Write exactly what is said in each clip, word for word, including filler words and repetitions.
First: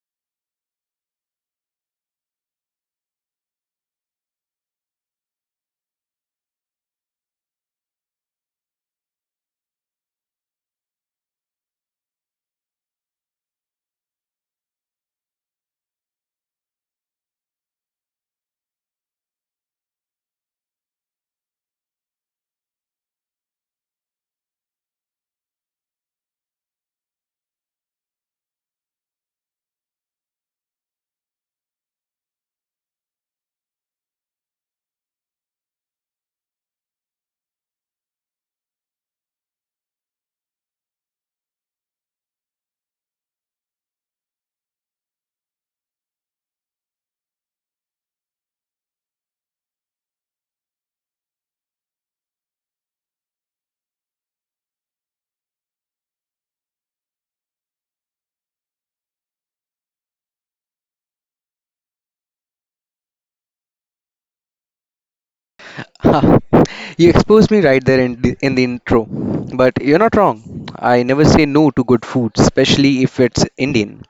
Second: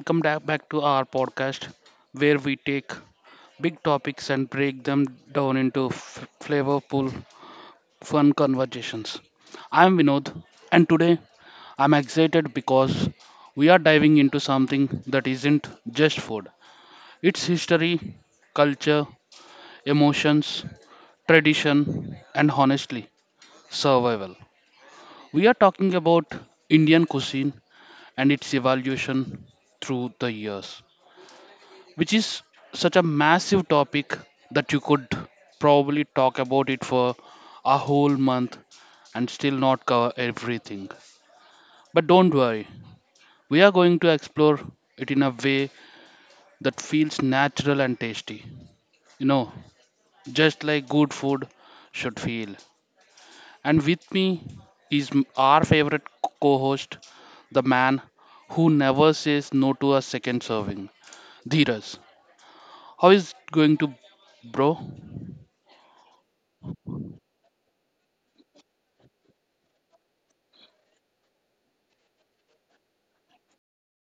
welcome da- back to our podcast where we take big topics and break them down into f- flavorful, fun conversations. I'm Vinod, and today I'm excited because we are diving into something that isn't just food, it's history, culture, emotions, tradition, and honestly, survival. We are talking about Indian cuisine and its evolution through the years, which is such a massive topic that you could probably talk about it for a whole month and still not cover everything. But don't worry, we are going to explore it in a way that feels natural and tasty. You know, just like good food should feel. And with me is m- our favorite co host, the man who never says no to a second serving, Dheeraj. How is it going to, bro? Huh, you exposed me right there in the, in the intro. But you're not wrong. I never say no to good food, especially if it's Indian.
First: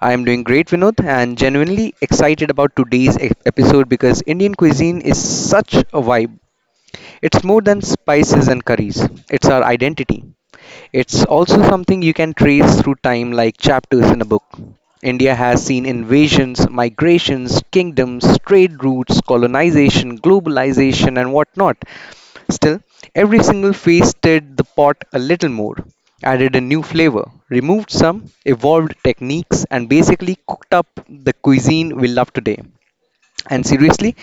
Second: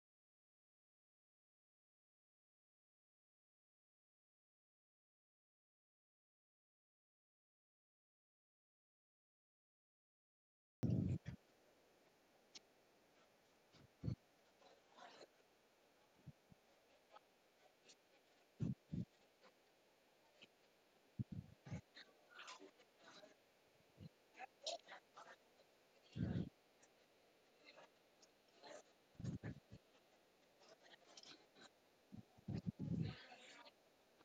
I am doing great, Vinod, and genuinely excited about today's e- episode because Indian cuisine is such a vibe. It's more than spices and curries, it's our identity. It's also something you can trace through time like chapters in a book. India has seen invasions, migrations, kingdoms, trade routes, colonization, globalization, and whatnot. Still, every single phase stirred the pot a little more, added a new flavor, removed some, evolved techniques, and basically cooked up the cuisine we love today. And seriously,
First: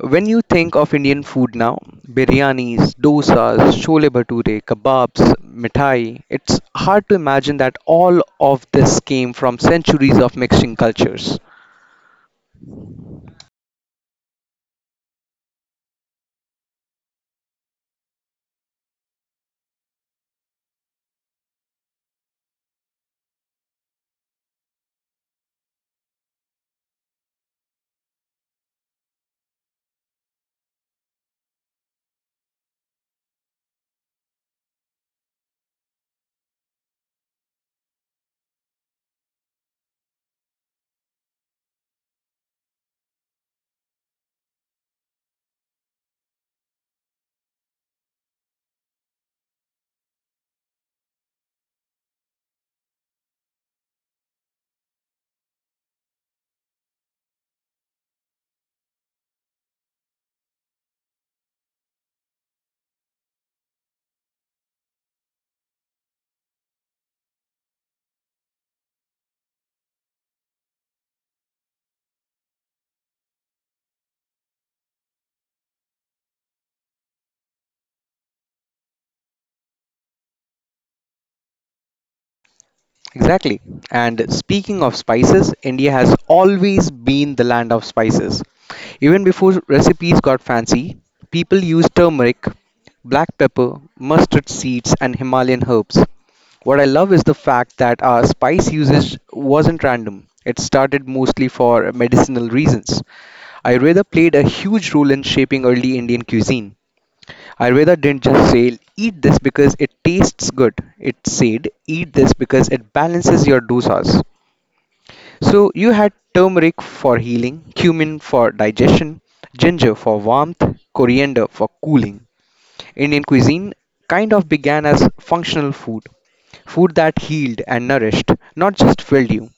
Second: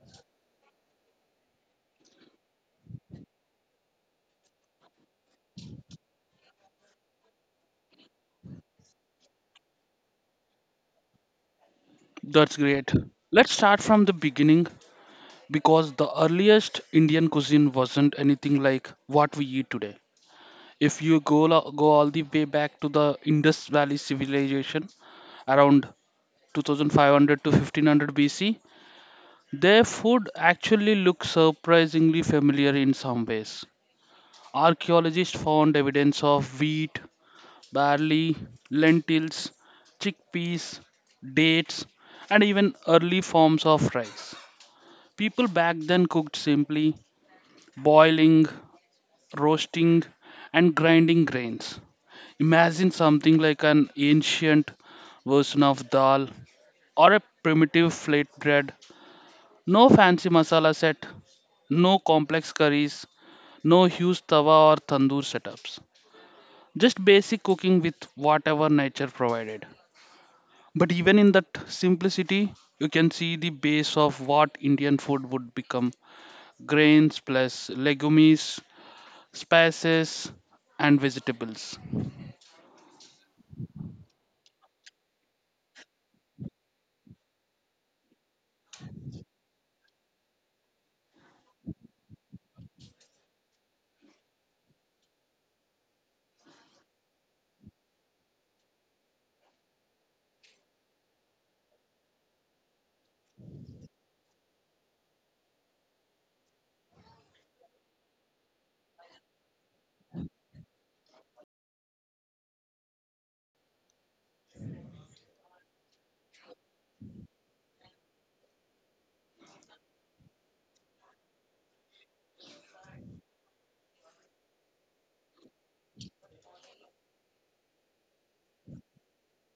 when you think of Indian food now, biryanis, dosas, chole bhature, kebabs, mithai, it's hard to imagine that all of this came from centuries of mixing cultures. That's great. Let's start from the beginning because the earliest Indian cuisine wasn't anything like what we eat today. If you go, lo- go all the way back to the Indus Valley civilization around two thousand five hundred to fifteen hundred B C. Their food actually looks surprisingly familiar in some ways. Archaeologists found evidence of wheat, barley, lentils, chickpeas, dates, and even early forms of rice. People back then cooked simply, boiling, roasting, and grinding grains. Imagine something like an ancient version of dal or a primitive flatbread, no fancy masala set, no complex curries, no huge tawa or tandoor setups. Just basic cooking with whatever nature provided. But even in that simplicity, you can see the base of what Indian food would become: grains plus legumes, spices, and vegetables. Exactly. And speaking of spices, India has always been the land of spices. Even before recipes got fancy, people used turmeric, black pepper, mustard seeds, and Himalayan herbs. What I love is the fact that our spice usage wasn't random. It started mostly for medicinal reasons. Ayurveda played a huge role in shaping early Indian cuisine. Ayurveda didn't just say, eat this because it tastes good. It said, eat this because it balances your dosas. So you had turmeric for healing, cumin for digestion, ginger for warmth, coriander for cooling. Indian cuisine kind of began as functional food, food that healed and nourished, not just filled you.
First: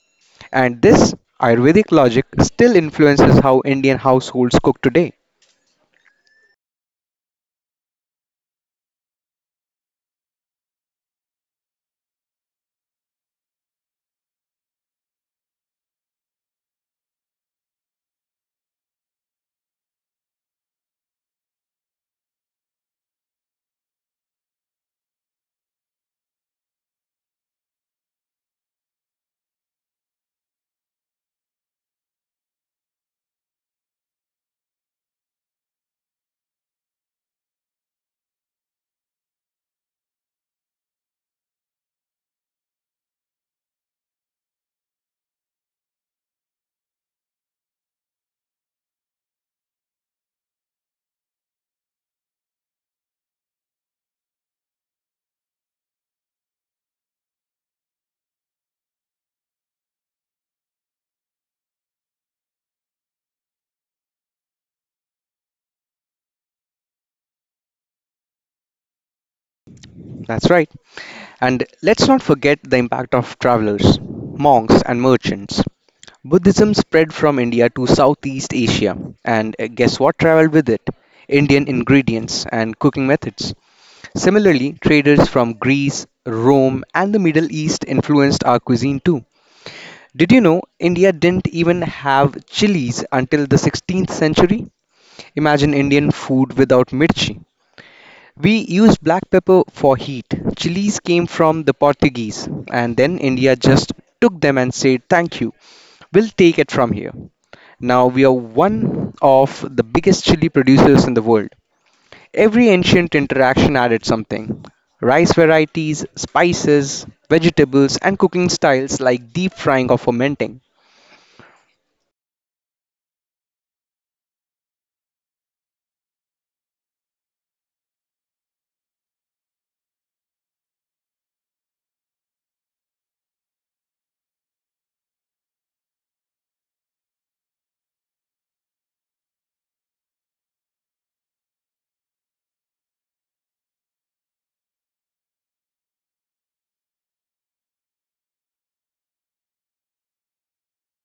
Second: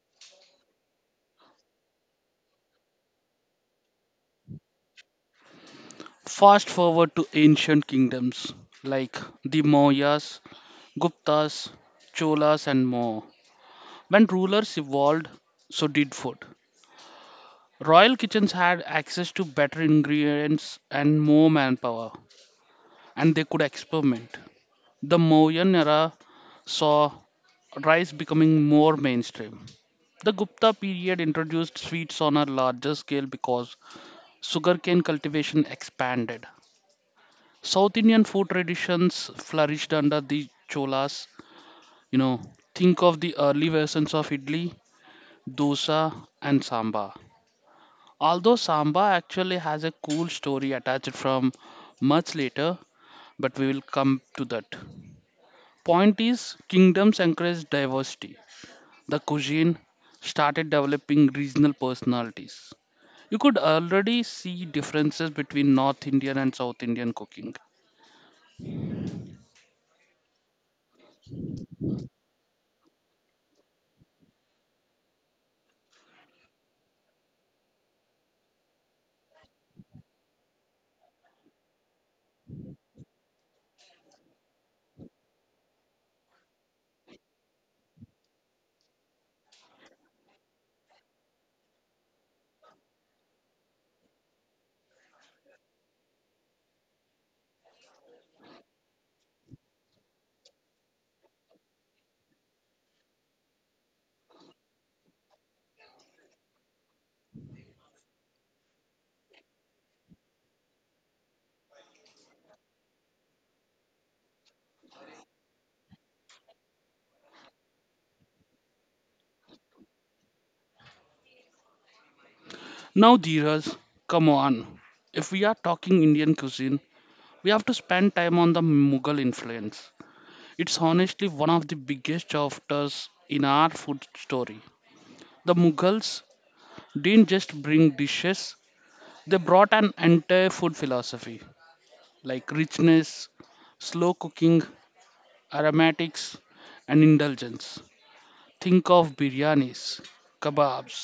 And this Ayurvedic logic still influences how Indian households cook today. Fast forward to ancient kingdoms like the Mauryas, Guptas, Cholas, and more. When rulers evolved, so did food. Royal kitchens had access to better ingredients and more manpower, and they could experiment. The Mauryan era saw rice becoming more mainstream. The Gupta period introduced sweets on a larger scale because sugarcane cultivation expanded. South Indian food traditions flourished under the Cholas. You know, think of the early versions of idli, dosa, and sambar. Although Samba actually has a cool story attached from much later, but we will come to that. Point is, kingdoms encouraged diversity. The cuisine started developing regional personalities. You could already see differences between North Indian and South Indian cooking. That's right. And let's not forget the impact of travelers, monks, and merchants. Buddhism spread from India to Southeast Asia, and uh, guess what traveled with it? Indian ingredients and cooking methods. Similarly, traders from Greece, Rome, and the Middle East influenced our cuisine too. Did you know India didn't even have chilies until the sixteenth century? Imagine Indian food without mirchi. We use black pepper for heat. Chilies came from the Portuguese, and then India just took them and said, thank you, we'll take it from here. Now we are one of the biggest chili producers in the world. Every ancient interaction added something rice varieties, spices, vegetables, and cooking styles like deep frying or fermenting. Now, Dheeraj, come on. If we are talking Indian cuisine, we have to spend time on the Mughal influence. It's honestly one of the biggest chapters in our food story. The Mughals didn't just bring dishes, they brought an entire food philosophy like richness, slow cooking, aromatics, and indulgence. Think of biryanis, kebabs,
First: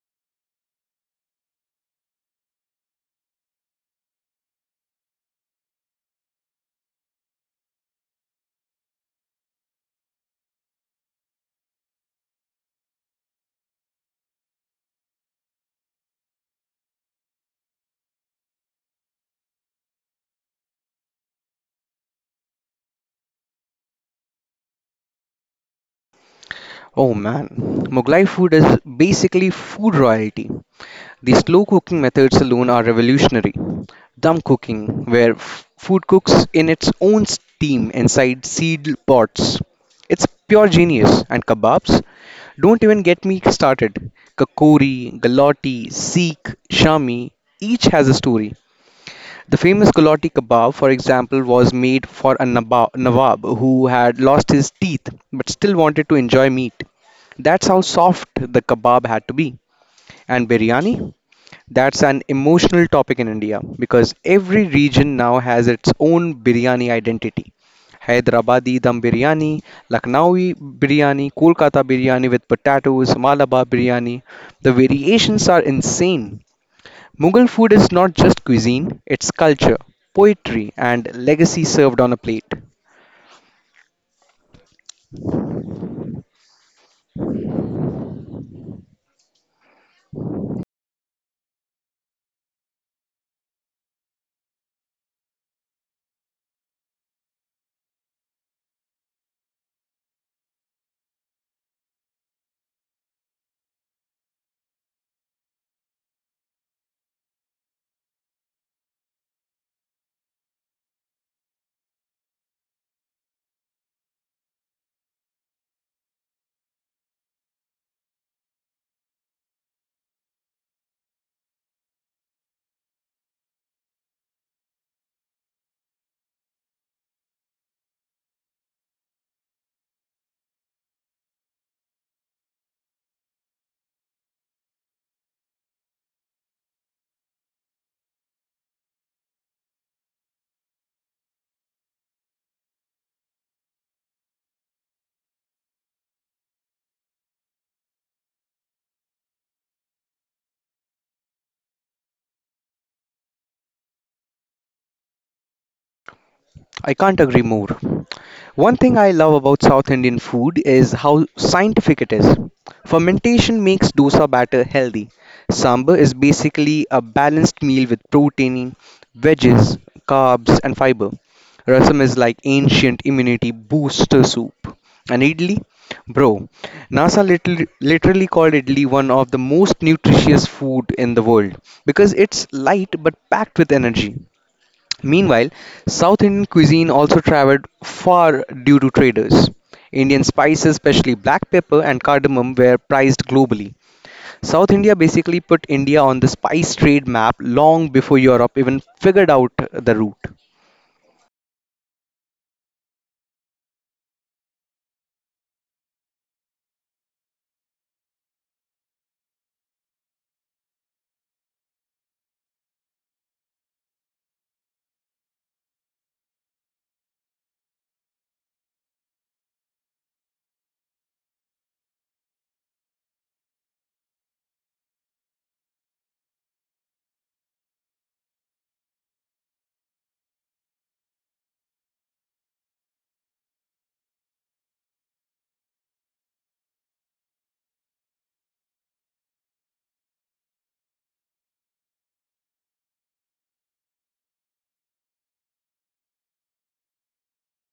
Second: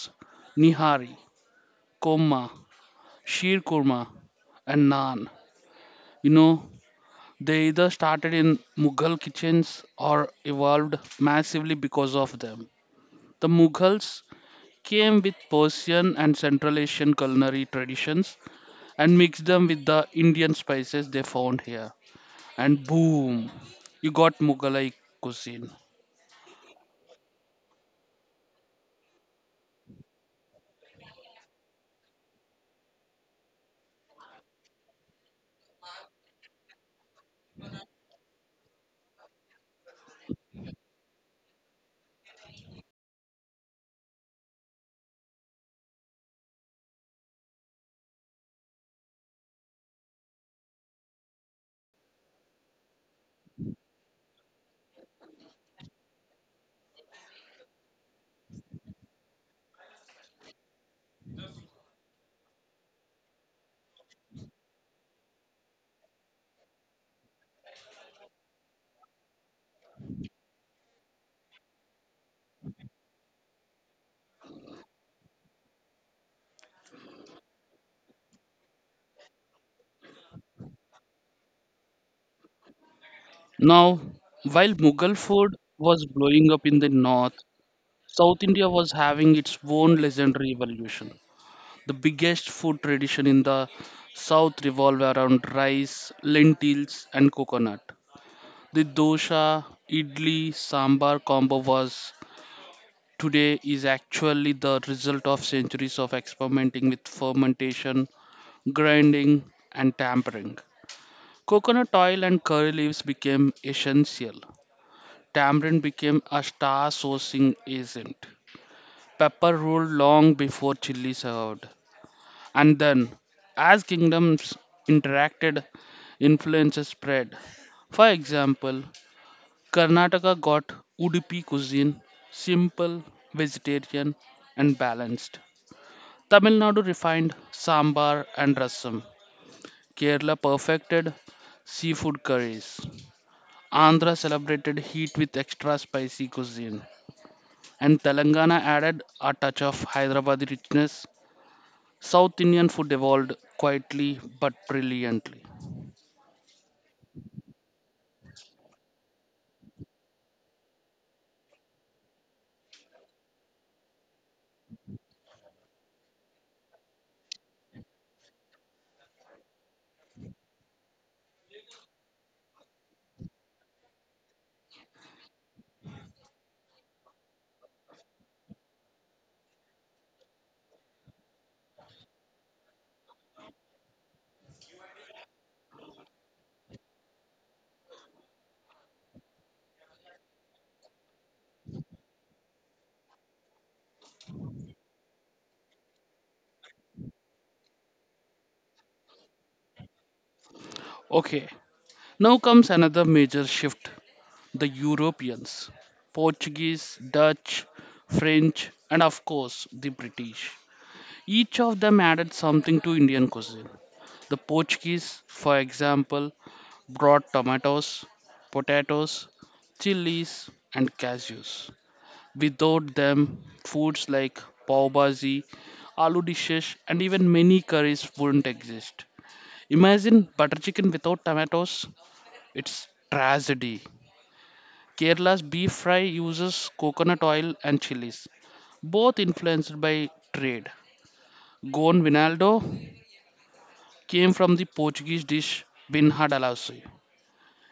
nihari, koma, sheer kurma, and naan. You know, they either started in Mughal kitchens or evolved massively because of them. The Mughals came with Persian and Central Asian culinary traditions and mix them with the Indian spices they found here. And boom, you got Mughalai cuisine. Oh man, Mughlai food is basically food royalty. The slow cooking methods alone are revolutionary. Dumb cooking, where f- food cooks in its own steam inside sealed pots. It's pure genius. And kebabs? Don't even get me started. Kakori, Galati, Sikh, Shami, each has a story. The famous Galati kebab, for example, was made for a naba- nawab who had lost his teeth but still wanted to enjoy meat. That's how soft the kebab had to be. And biryani? That's an emotional topic in India because every region now has its own biryani identity. Hyderabadi dum biryani, Lucknowi biryani, Kolkata biryani with potatoes, Malabar biryani. The variations are insane. Mughal food is not just cuisine, it's culture, poetry, and legacy served on a plate. Now, while Mughal food was blowing up in the north, South India was having its own legendary evolution. The biggest food tradition in the south revolved around rice, lentils, and coconut. The dosa, idli, sambar combo was today is actually the result of centuries of experimenting with fermentation, grinding, and tampering. Coconut oil and curry leaves became essential. Tamarind became a star sourcing agent. Pepper ruled long before chili served. And then, as kingdoms interacted, influences spread. For example, Karnataka got Udupi cuisine, simple, vegetarian, and balanced. Tamil Nadu refined sambar and rasam. Kerala perfected seafood curries. Andhra celebrated heat with extra spicy cuisine. And Telangana added a touch of Hyderabadi richness. South Indian food evolved quietly but brilliantly. I can't agree more. One thing I love about South Indian food is how scientific it is. Fermentation makes dosa batter healthy. Sambar is basically a balanced meal with protein, veggies, carbs, and fiber. Rasam is like ancient immunity booster soup. And idli? Bro, NASA literally, literally called idli one of the most nutritious food in the world because it's light but packed with energy. Meanwhile, South Indian cuisine also traveled far due to traders. Indian spices, especially black pepper and cardamom, were prized globally. South India basically put India on the spice trade map long before Europe even figured out the route. Okay, now comes another major shift: the Europeans, Portuguese, Dutch, French, and of course the British. Each of them added something to Indian cuisine. The Portuguese, for example, brought tomatoes, potatoes, chilies, and cashews. Without them, foods like pav bhaji, aloo dishes, and even many curries wouldn't exist. Imagine butter chicken without tomatoes. It's tragedy. Kerala's beef fry uses coconut oil and chilies, both influenced by trade. Gon Vinaldo came from the Portuguese dish Bin Hadalassi.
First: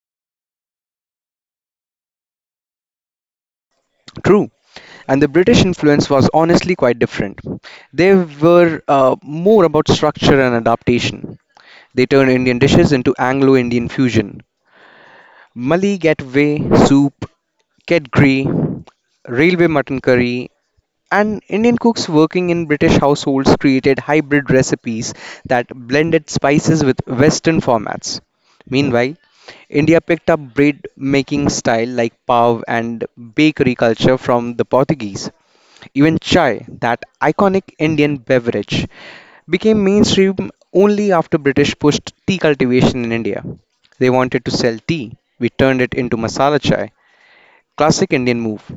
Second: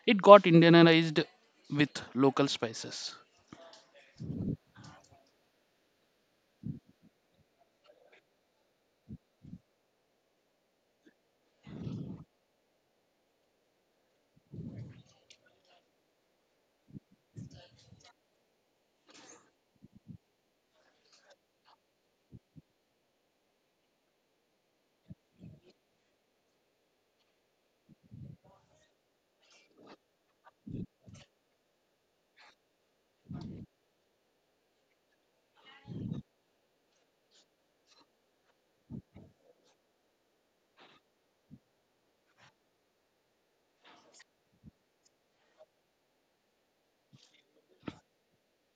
It got Indianized with local spices. True, and the British influence was honestly quite different. They were uh, more about structure and adaptation. They turned Indian dishes into Anglo Indian fusion. Mali Gateway Soup, Kedgeree, Railway Mutton Curry, and Indian cooks working in British households created hybrid recipes that blended spices with Western formats. Meanwhile, India picked up bread making style like pav and bakery culture from the Portuguese. Even chai, that iconic Indian beverage, became mainstream only after British pushed tea cultivation in India. They wanted to sell tea. We turned it into masala chai. Classic Indian move.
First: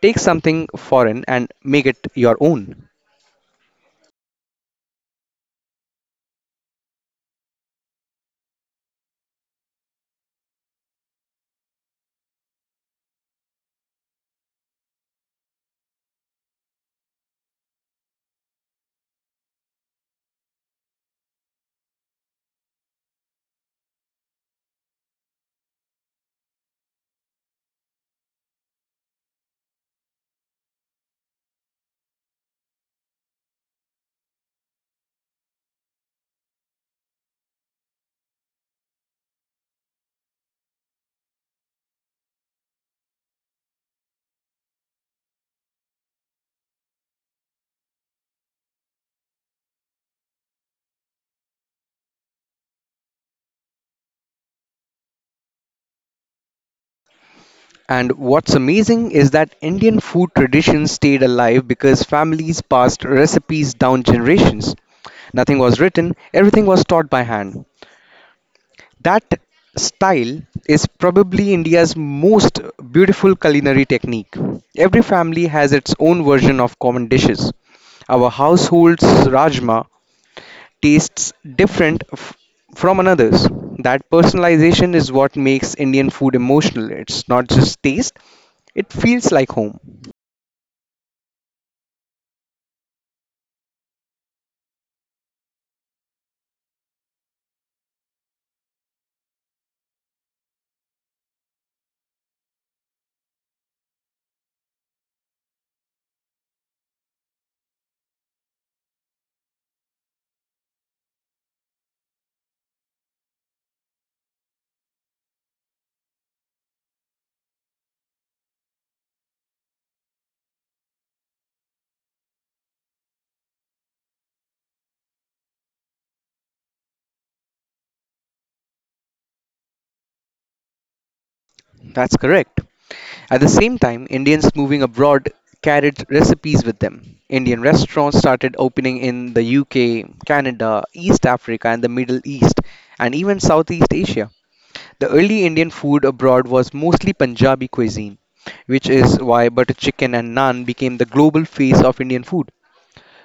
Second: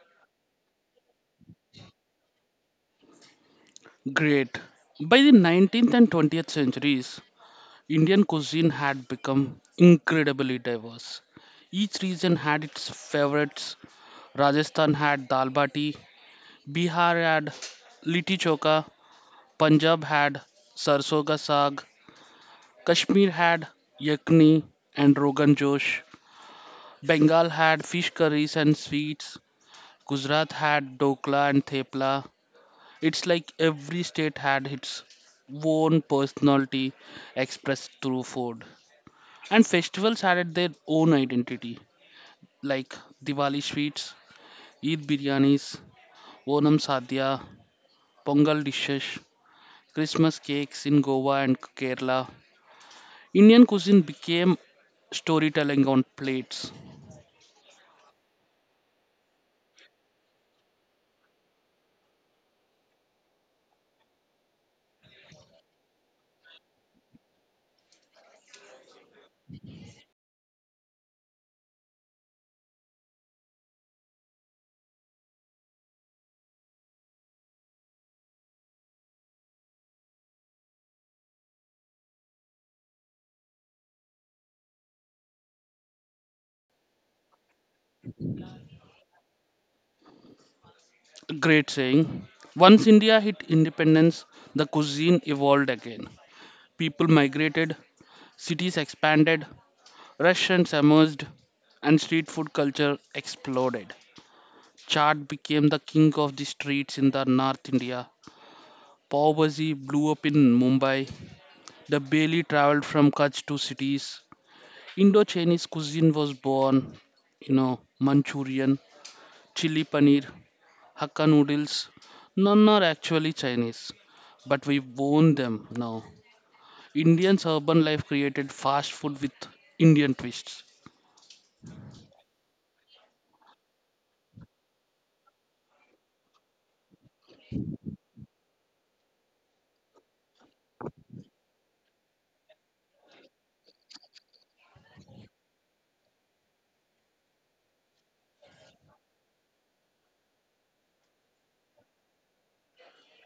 Take something foreign and make it your own. Great. By the nineteenth and twentieth centuries, Indian cuisine had become incredibly diverse. Each region had its favorites. Rajasthan had dal bati, Bihar had litti choka, Punjab had sarson ka saag, Kashmir had yakni and rogan josh, Bengal had fish curries and sweets, Gujarat had dokla and thepla. It's like every state had its own personality expressed through food. And festivals added their own identity, like Diwali sweets, Eid biryanis, Onam sadhya, Pongal dishes, Christmas cakes in Goa and Kerala. Indian cuisine became storytelling on plates. And what's amazing is that Indian food traditions stayed alive because families passed recipes down generations. Nothing was written, everything was taught by hand. That style is probably India's most beautiful culinary technique. Every family has its own version of common dishes. Our household's rajma tastes different f- from another's. That personalization is what makes Indian food emotional. It's not just taste, it feels like home. Great saying. Once India hit independence, the cuisine evolved again. People migrated, cities expanded, restaurants emerged, and street food culture exploded. Chaat became the king of the streets in the North India. Pav Bhaji blew up in Mumbai. The Bailey traveled from Kutch to cities. Indo-Chinese cuisine was born. You know, Manchurian, chili paneer, Hakka noodles. None are actually Chinese, but we own them now. Indian's urban life created fast food with Indian twists. That's correct. At the same time, Indians moving abroad carried recipes with them. Indian restaurants started opening in the U K, Canada, East Africa, and the Middle East, and even Southeast Asia. The early Indian food abroad was mostly Punjabi cuisine, which is why butter chicken and naan became the global face of Indian food.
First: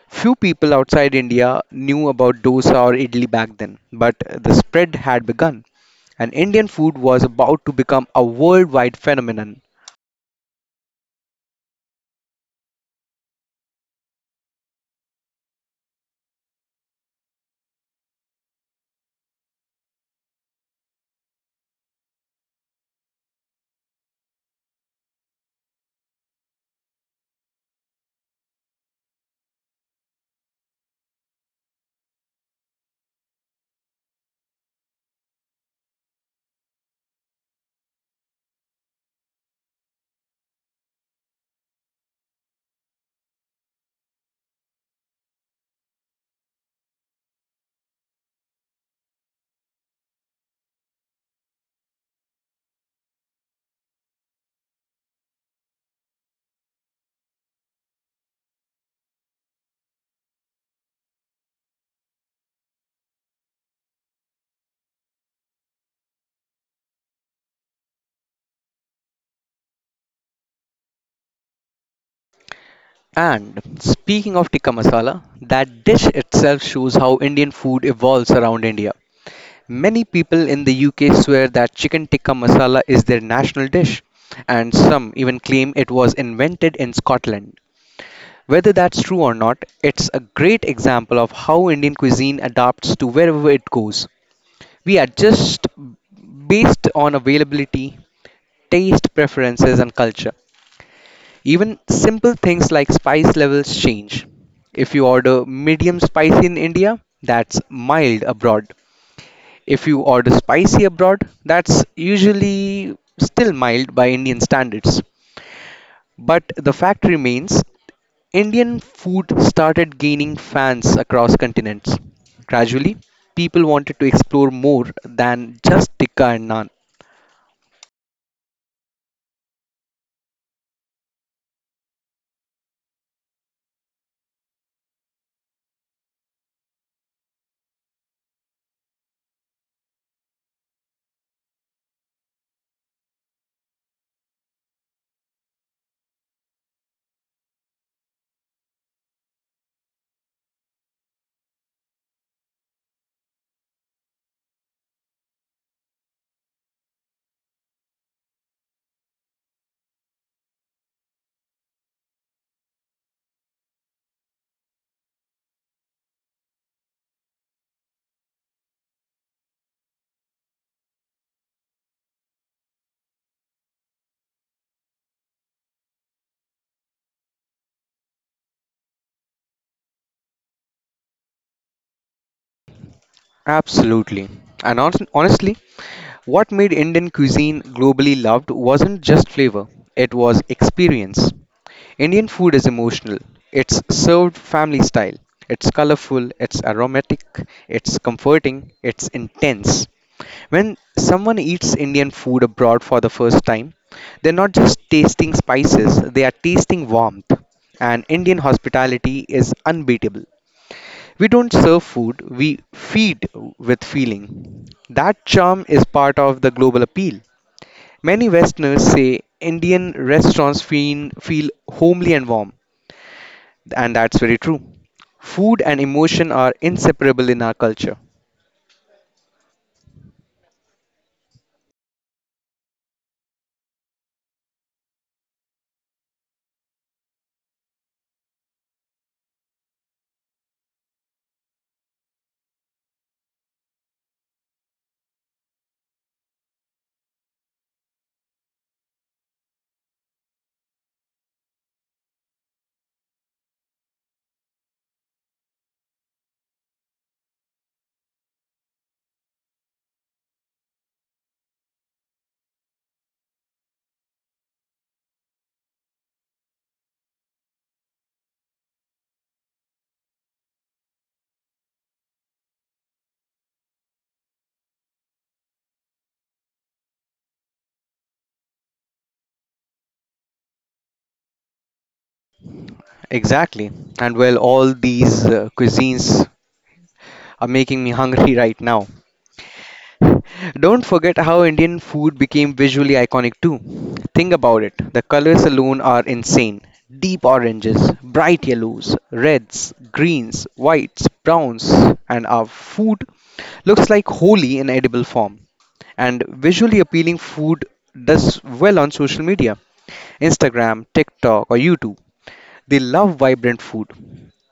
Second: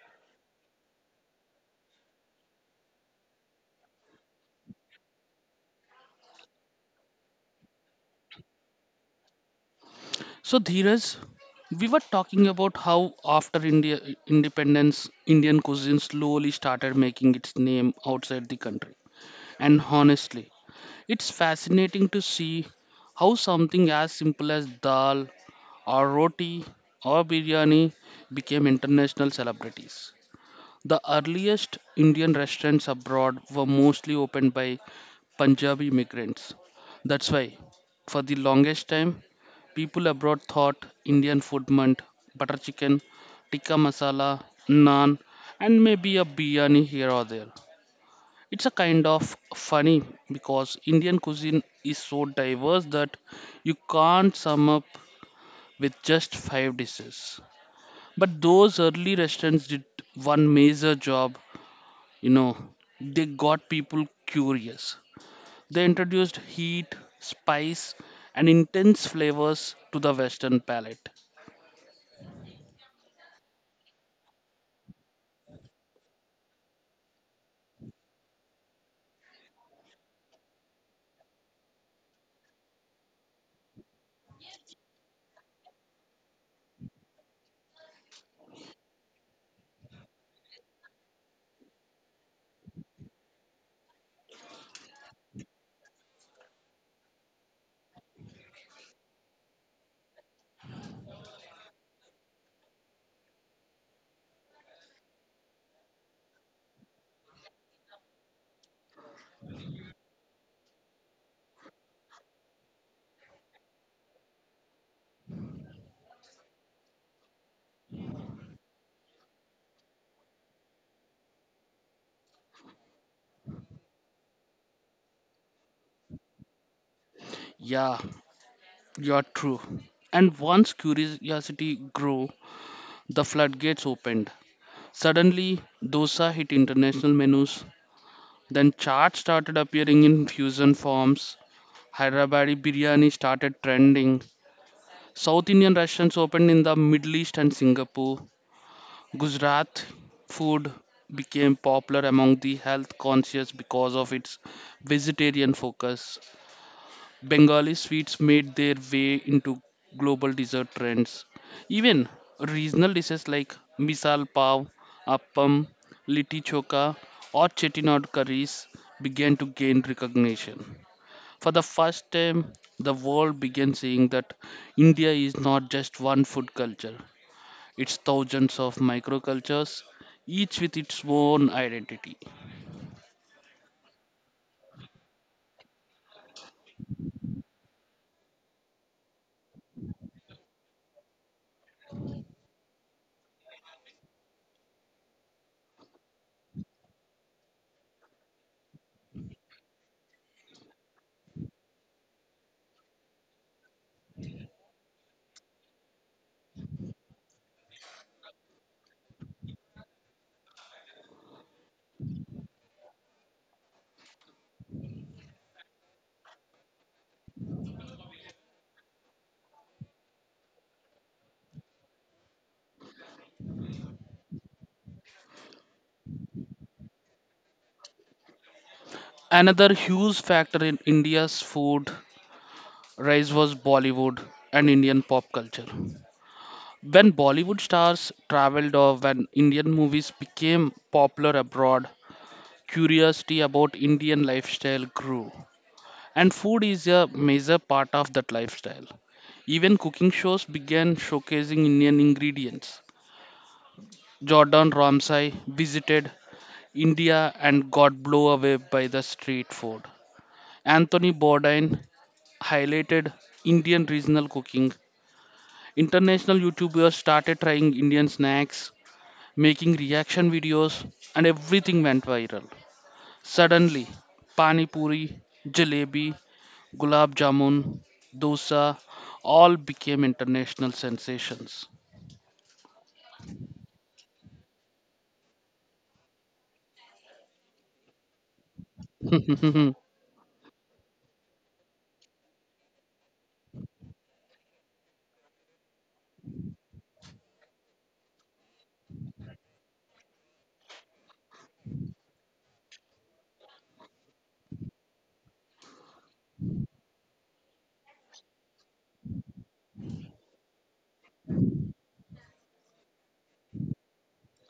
Few people outside India knew about dosa or idli back then, but the spread had begun, and Indian food was about to become a worldwide phenomenon. So, Dheeraj, we were talking about how after India independence, Indian cuisine slowly started making its name outside the country. And honestly, it's fascinating to see how something as simple as dal or roti or biryani became international celebrities. The earliest Indian restaurants abroad were mostly opened by Punjabi migrants. That's why, for the longest time, people abroad thought Indian food meant butter chicken, tikka masala, naan, and maybe a biryani here or there. It's a kind of funny because Indian cuisine is so diverse that you can't sum up with just five dishes. But those early restaurants did one major job. You know, they got people curious, they introduced heat, spice, and intense flavors to the western palate. And speaking of tikka masala, that dish itself shows how Indian food evolves around India. Many people in the U K swear that chicken tikka masala is their national dish, and some even claim it was invented in Scotland. Whether that's true or not, it's a great example of how Indian cuisine adapts to wherever it goes. We adjust based on availability, taste preferences, and culture. Even simple things like spice levels change. If you order medium spicy in India, that's mild abroad. If you order spicy abroad, that's usually still mild by Indian standards. But the fact remains, Indian food started gaining fans across continents. Gradually, people wanted to explore more than just tikka and naan. Yeah, you're true. And once curiosity grew, the floodgates opened. Suddenly, dosa hit international menus, then chaat started appearing in fusion forms, hyderabadi biryani started trending, south indian restaurants opened in the middle east and singapore. Gujarat food became popular among the health conscious because of its vegetarian focus. Bengali sweets made their way into global dessert trends. Even regional dishes like misal pav, appam, litti choka, or chettinad curries began to gain recognition. For the first time, the world began seeing that India is not just one food culture, it's thousands of microcultures, each with its own identity. Absolutely. And hon- honestly, what made Indian cuisine globally loved wasn't just flavor, it was experience. Indian food is emotional. It's served family style. It's colorful, it's aromatic, it's comforting, it's intense. When someone eats Indian food abroad for the first time, they're not just tasting spices, they are tasting warmth. And Indian hospitality is unbeatable. We don't serve food, we feed with feeling. That charm is part of the global appeal. Many Westerners say Indian restaurants feel, feel homely and warm, and that's very true. Food and emotion are inseparable in our culture. Another huge factor in India's food rise was Bollywood and Indian pop culture. When Bollywood stars traveled or when Indian movies became popular abroad, curiosity about Indian lifestyle grew. And food is a major part of that lifestyle. Even cooking shows began showcasing Indian ingredients. Jordan Ramsay visited India and got blown away by the street food. Anthony Bourdain highlighted Indian regional cooking. International YouTubers started trying Indian snacks, making reaction videos, and everything went viral. Suddenly, pani puri, jalebi, gulab jamun, dosa all became international sensations. Exactly. And well, all these uh, cuisines are making me hungry right now. Don't forget how Indian food became visually iconic too. Think about it. The colors alone are insane. Deep oranges, bright yellows, reds, greens, whites, browns, and our food looks like wholly in edible form. And visually appealing food does well on social media. Instagram, TikTok, or YouTube. They love vibrant food.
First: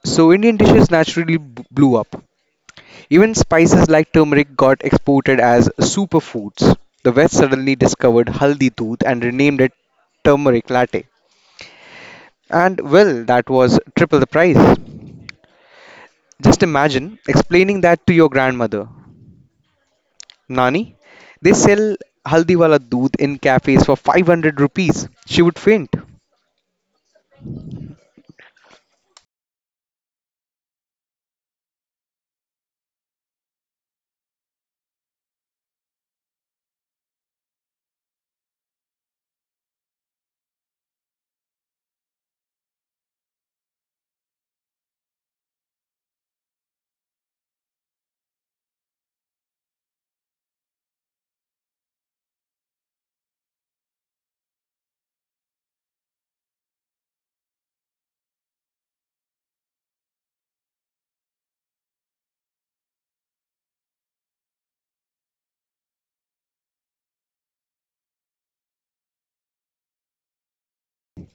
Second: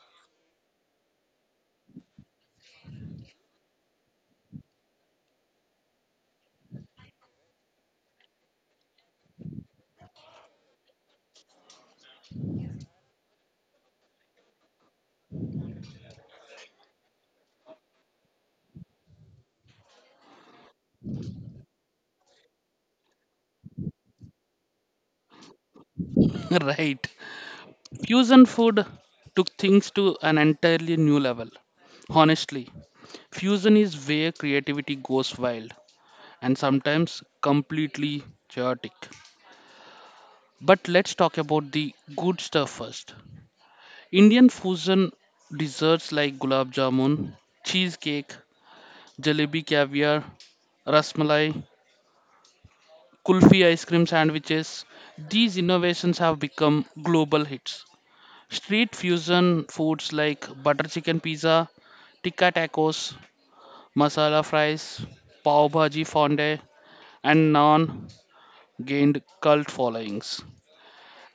So Indian dishes naturally b- blew up. Even spices like turmeric got exported as superfoods. The West suddenly discovered haldi doodh and renamed it turmeric latte. And well, that was triple the price. Just imagine explaining that to your grandmother. Nani, they sell haldi wala doodh in cafes for five hundred rupees. She would faint. Right. Fusion food took things to an entirely new level. Honestly, fusion is where creativity goes wild and sometimes completely chaotic. But let's talk about the good stuff first. Indian fusion desserts like gulab jamun, cheesecake, jalebi caviar, rasmalai, kulfi ice cream sandwiches, these innovations have become global hits. Street fusion foods like butter chicken pizza, tikka tacos, masala fries, pav bhaji fonde, and naan gained cult followings.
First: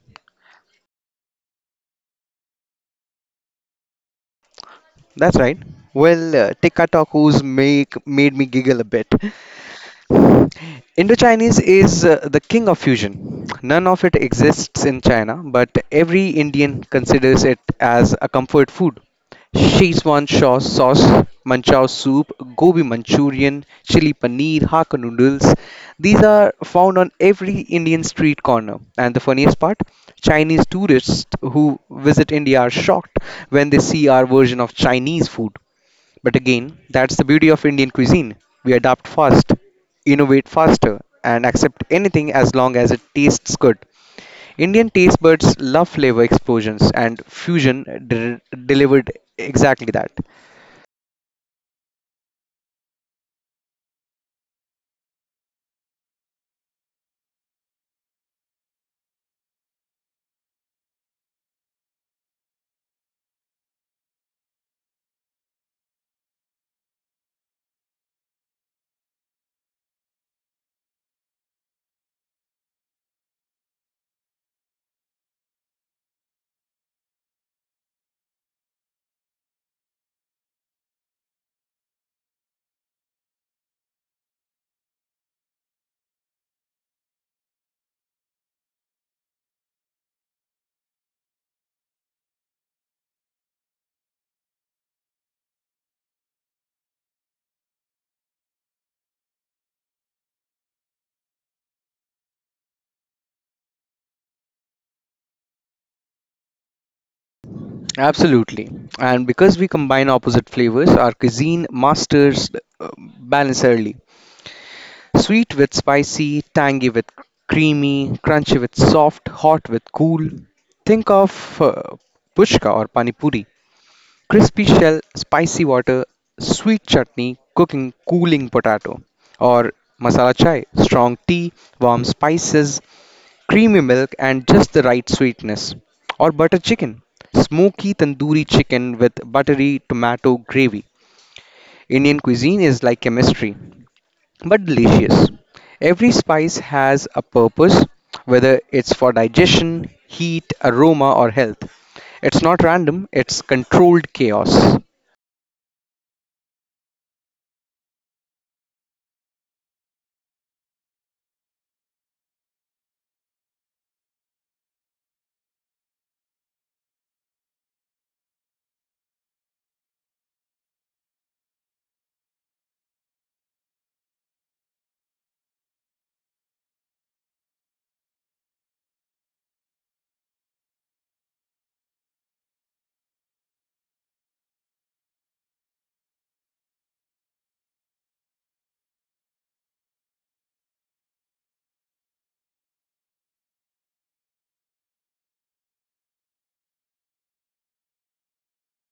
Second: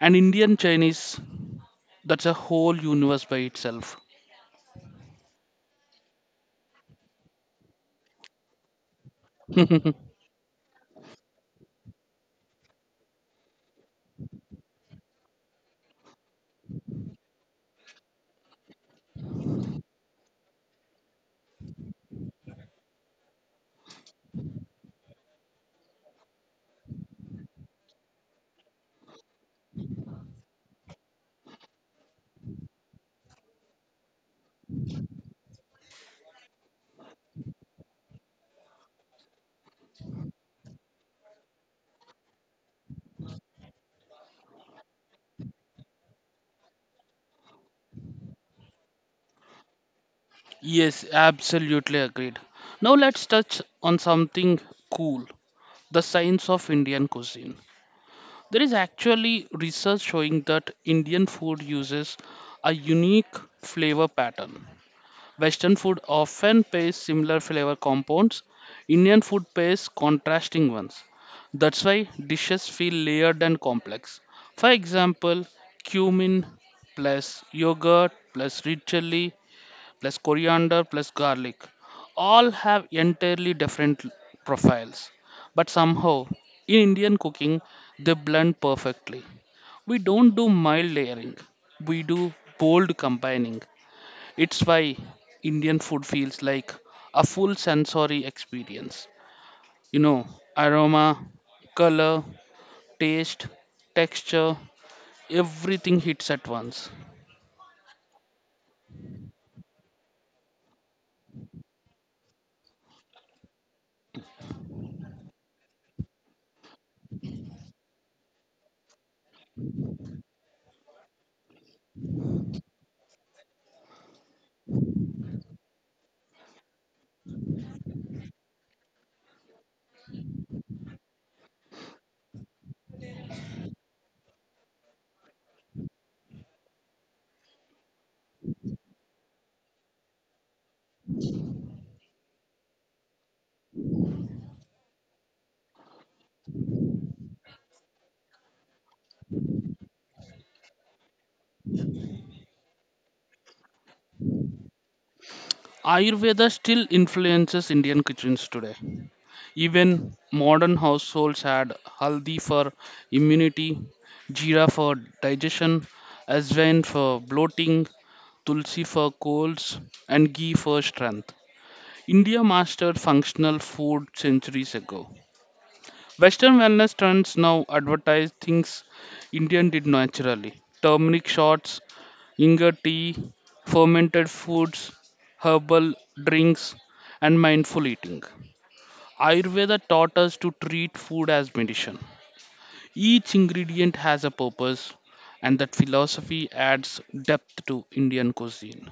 And Indian Chinese, that's a whole universe by itself. That's right. Well, uh, tikka tacos make made me giggle a bit. Indo-Chinese is uh, the king of fusion. None of it exists in China, but every Indian considers it as a comfort food. Szechuan shaw sauce, manchow soup, gobi manchurian, chili paneer, hakka noodles. These are found on every Indian street corner. And the funniest part, Chinese tourists who visit India are shocked when they see our version of Chinese food. But again, that's the beauty of Indian cuisine. We adapt fast, innovate faster, and accept anything as long as it tastes good. Indian taste buds love flavor explosions, and fusion de- delivered exactly that. Yes, absolutely agreed. Now let's touch on something cool: the science of Indian cuisine. There is actually research showing that Indian food uses a unique flavor pattern. Western food often pays similar flavor compounds. Indian food pays contrasting ones. That's why dishes feel layered and complex. For example, cumin plus yogurt plus red chili plus coriander plus garlic all have entirely different profiles. But somehow, in Indian cooking, they blend perfectly. We don't do mild layering, we do bold combining. It's why Indian food feels like a full sensory experience. You know, aroma, color, taste, texture, everything hits at once. Absolutely. And because we combine opposite flavors, our cuisine masters uh, balance early. Sweet with spicy, tangy with creamy, crunchy with soft, hot with cool. Think of uh, puchka or pani puri. Crispy shell, spicy water, sweet chutney, cooking, cooling potato, or masala chai, strong tea, warm spices, creamy milk, and just the right sweetness, or butter chicken, smoky tandoori chicken with buttery tomato gravy. Indian cuisine is like chemistry, but delicious. Every spice has a purpose, whether it's for digestion, heat, aroma, or health. It's not random, it's controlled chaos. Ayurveda still influences Indian kitchens today. Even modern households add haldi for immunity, jeera for digestion, ajwain for bloating, tulsi for colds, and ghee for strength. India mastered functional food centuries ago. Western wellness trends now advertise things Indian did naturally. Turmeric shots, ginger tea, fermented foods, herbal drinks, and mindful eating. Ayurveda taught us to treat food as medicine. Each ingredient has a purpose, and that philosophy adds depth to Indian cuisine.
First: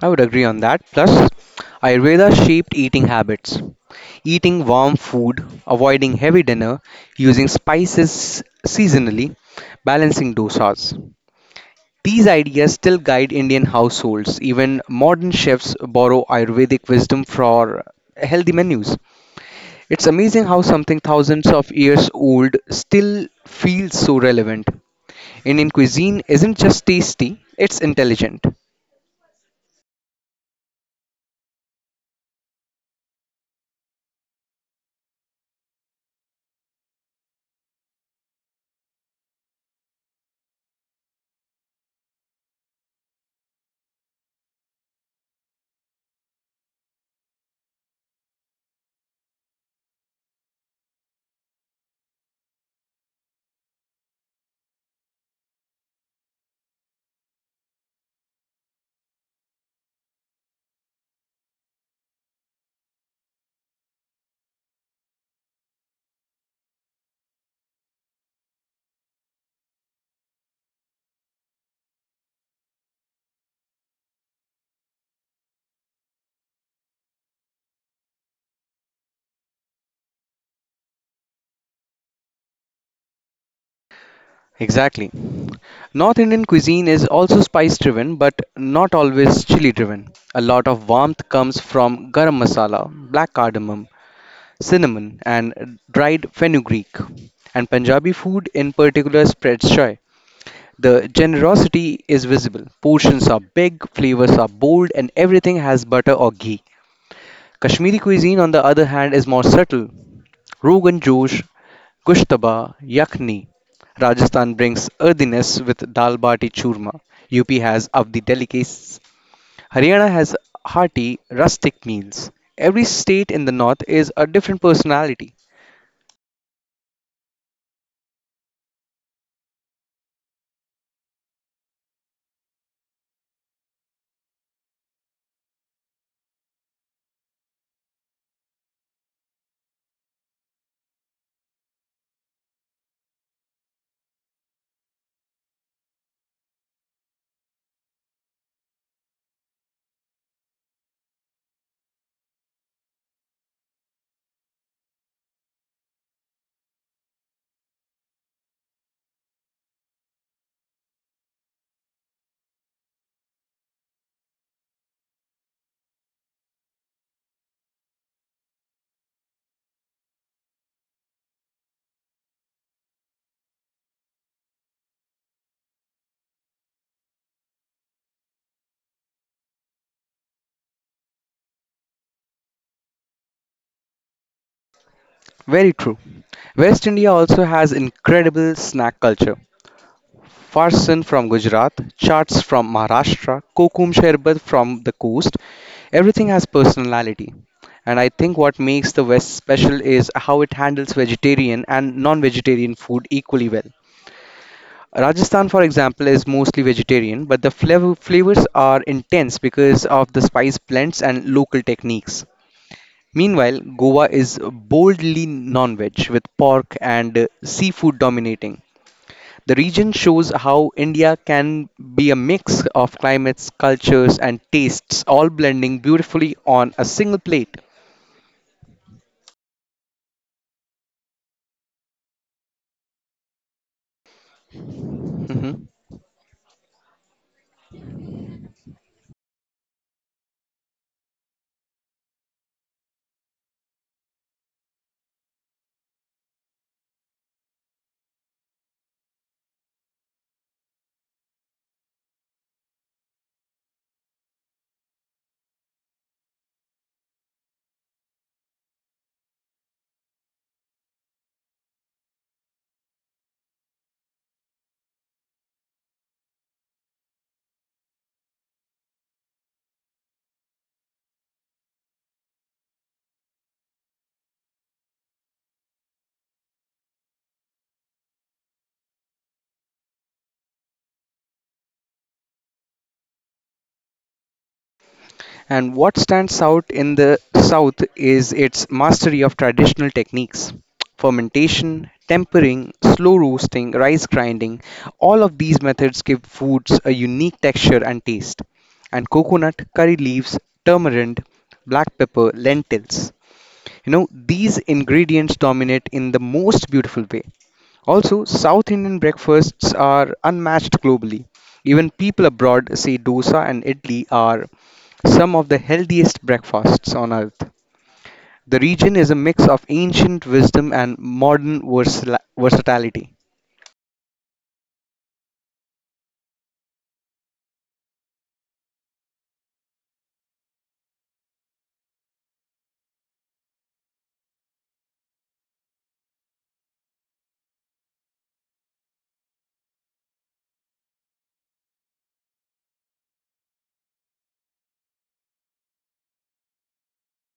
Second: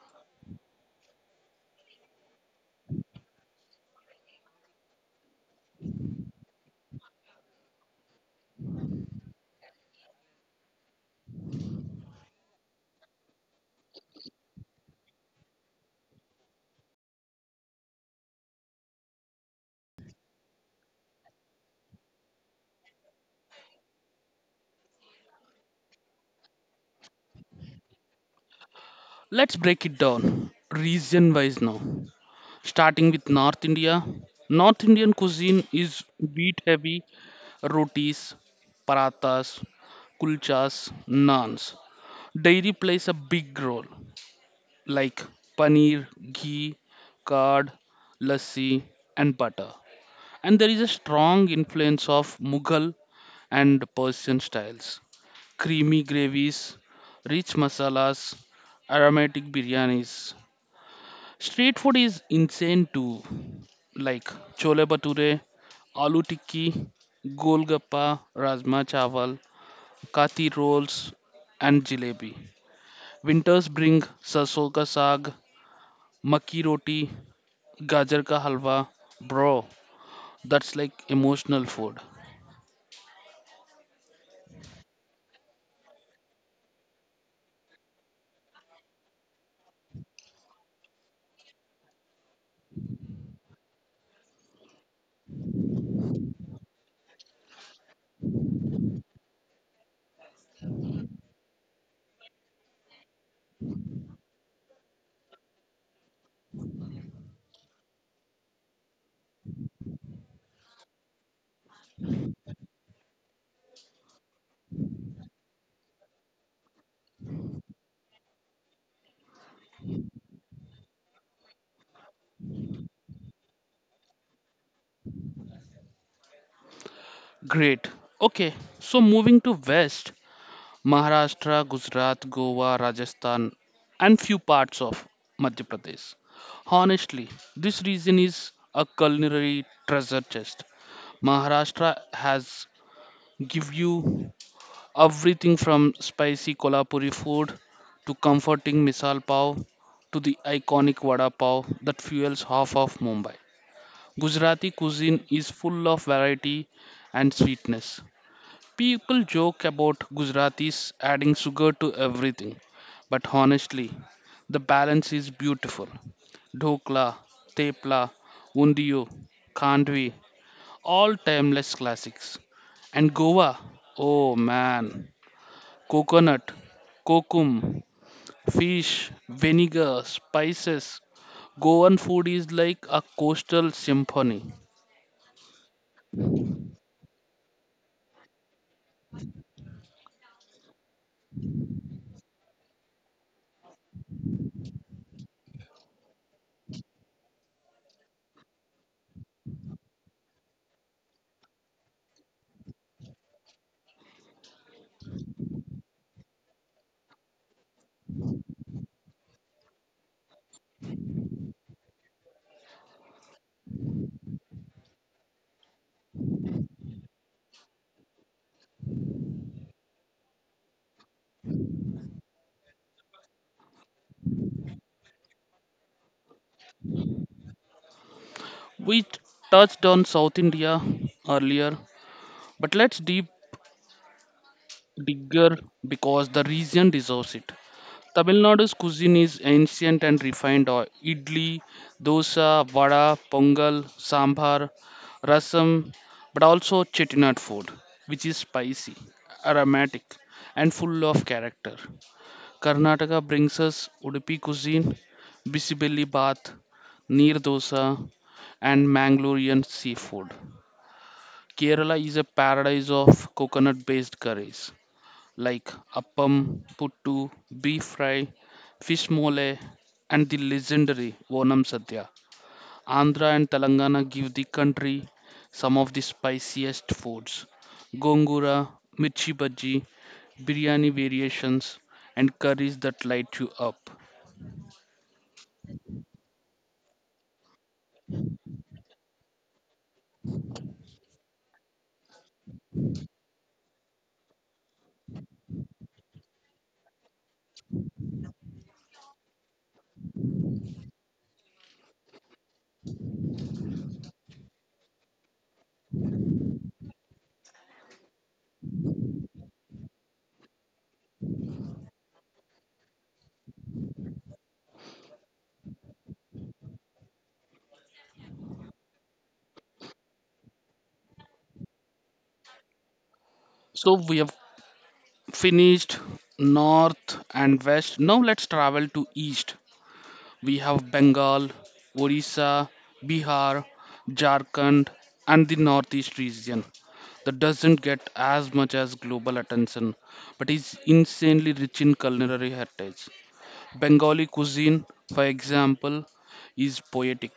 I would agree on that. Plus, Ayurveda shaped eating habits. Eating warm food, avoiding heavy dinner, using spices seasonally, balancing dosas. These ideas still guide Indian households. Even modern chefs borrow Ayurvedic wisdom for healthy menus. It's amazing how something thousands of years old still feels so relevant. Indian cuisine isn't just tasty, it's intelligent. Let's break it down region wise now. Starting with North India. North Indian cuisine is wheat heavy: rotis, parathas, kulchas, naans. Dairy plays a big role, like paneer, ghee, curd, lassi, and butter. And there is a strong influence of Mughal and Persian styles. Creamy gravies, rich masalas, aromatic biryanis. Street food is insane too, like chole bhature, aloo tikki, golgappa, rajma chawal, kathi rolls, and jalebi. Winters bring sarson ka saag, makki roti, gajar ka halwa. Bro, that's like emotional food. Exactly. North Indian cuisine is also spice driven but not always chili driven. A lot of warmth comes from garam masala, black cardamom, cinnamon, and dried fenugreek. And Punjabi food in particular spreads joy. The generosity is visible. Portions are big, flavors are bold, and everything has butter or ghee. Kashmiri cuisine, on the other hand, is more subtle. Rogan Josh, Kushtaba Yakhni. Rajasthan brings earthiness with dal bati churma. U P has avdi delicacies. Haryana has hearty, rustic meals. Every state in the north is a different personality. Great. Okay, so moving to West, Maharashtra, Gujarat, Goa, Rajasthan, and few parts of Madhya Pradesh. Honestly, this region is a culinary treasure chest. Maharashtra has give you everything from spicy Kolhapuri food to comforting misal pav to the iconic vada pav that fuels half of Mumbai. Gujarati cuisine is full of variety and sweetness. People joke about Gujaratis adding sugar to everything, but honestly, the balance is beautiful. Dhokla, Tepla, Undiyo, Kandvi, all timeless classics. And Goa, oh man, coconut, kokum, fish, vinegar, spices. Goan food is like a coastal symphony. Very true. West India also has incredible snack culture. Farsan from Gujarat, Chaats from Maharashtra, Kokum Sharbat from the coast. Everything has personality. And I think what makes the West special is how it handles vegetarian and non vegetarian food equally well. Rajasthan, for example, is mostly vegetarian, but the flav- flavors are intense because of the spice blends and local techniques. Meanwhile, Goa is boldly non veg with pork and uh, seafood dominating. The region shows how India can be a mix of climates, cultures, and tastes, all blending beautifully on a single plate. We touched on South India earlier, but let's deep bigger Mhm. because the region deserves it. Tamil Nadu's cuisine is ancient and refined. uh, Idli, dosa, vada, pongal, sambar, rasam, but also chettinad food, which is spicy, aromatic, and full of character. Karnataka brings us Udupi cuisine, bisibelli bath, neer dosa, and Mangalorean seafood. Kerala is a paradise of coconut based curries like appam, puttu, beef fry, fish mole, and the legendary Vonam Sadhya. Andhra and Telangana give the country some of the spiciest foods. Gongura, mirchi bhaji, biryani variations, and curries that light you up. And what stands out in the south is its mastery of traditional techniques: fermentation, tempering, slow roasting, rice grinding. All of these methods give foods a unique texture and taste. And coconut, curry leaves, tamarind, black pepper, lentils. You know, these ingredients dominate in the most beautiful way. Also, South Indian breakfasts are unmatched globally. Even people abroad say dosa and idli are some of the healthiest breakfasts on earth. The region is a mix of ancient wisdom and modern versala- versatility. So we have finished north and west. Now let's travel to east. We have Bengal, Orissa, Bihar, Jharkhand, and the Northeast region that doesn't get as much as global attention but is insanely rich in culinary heritage. Bengali cuisine, for example, is poetic.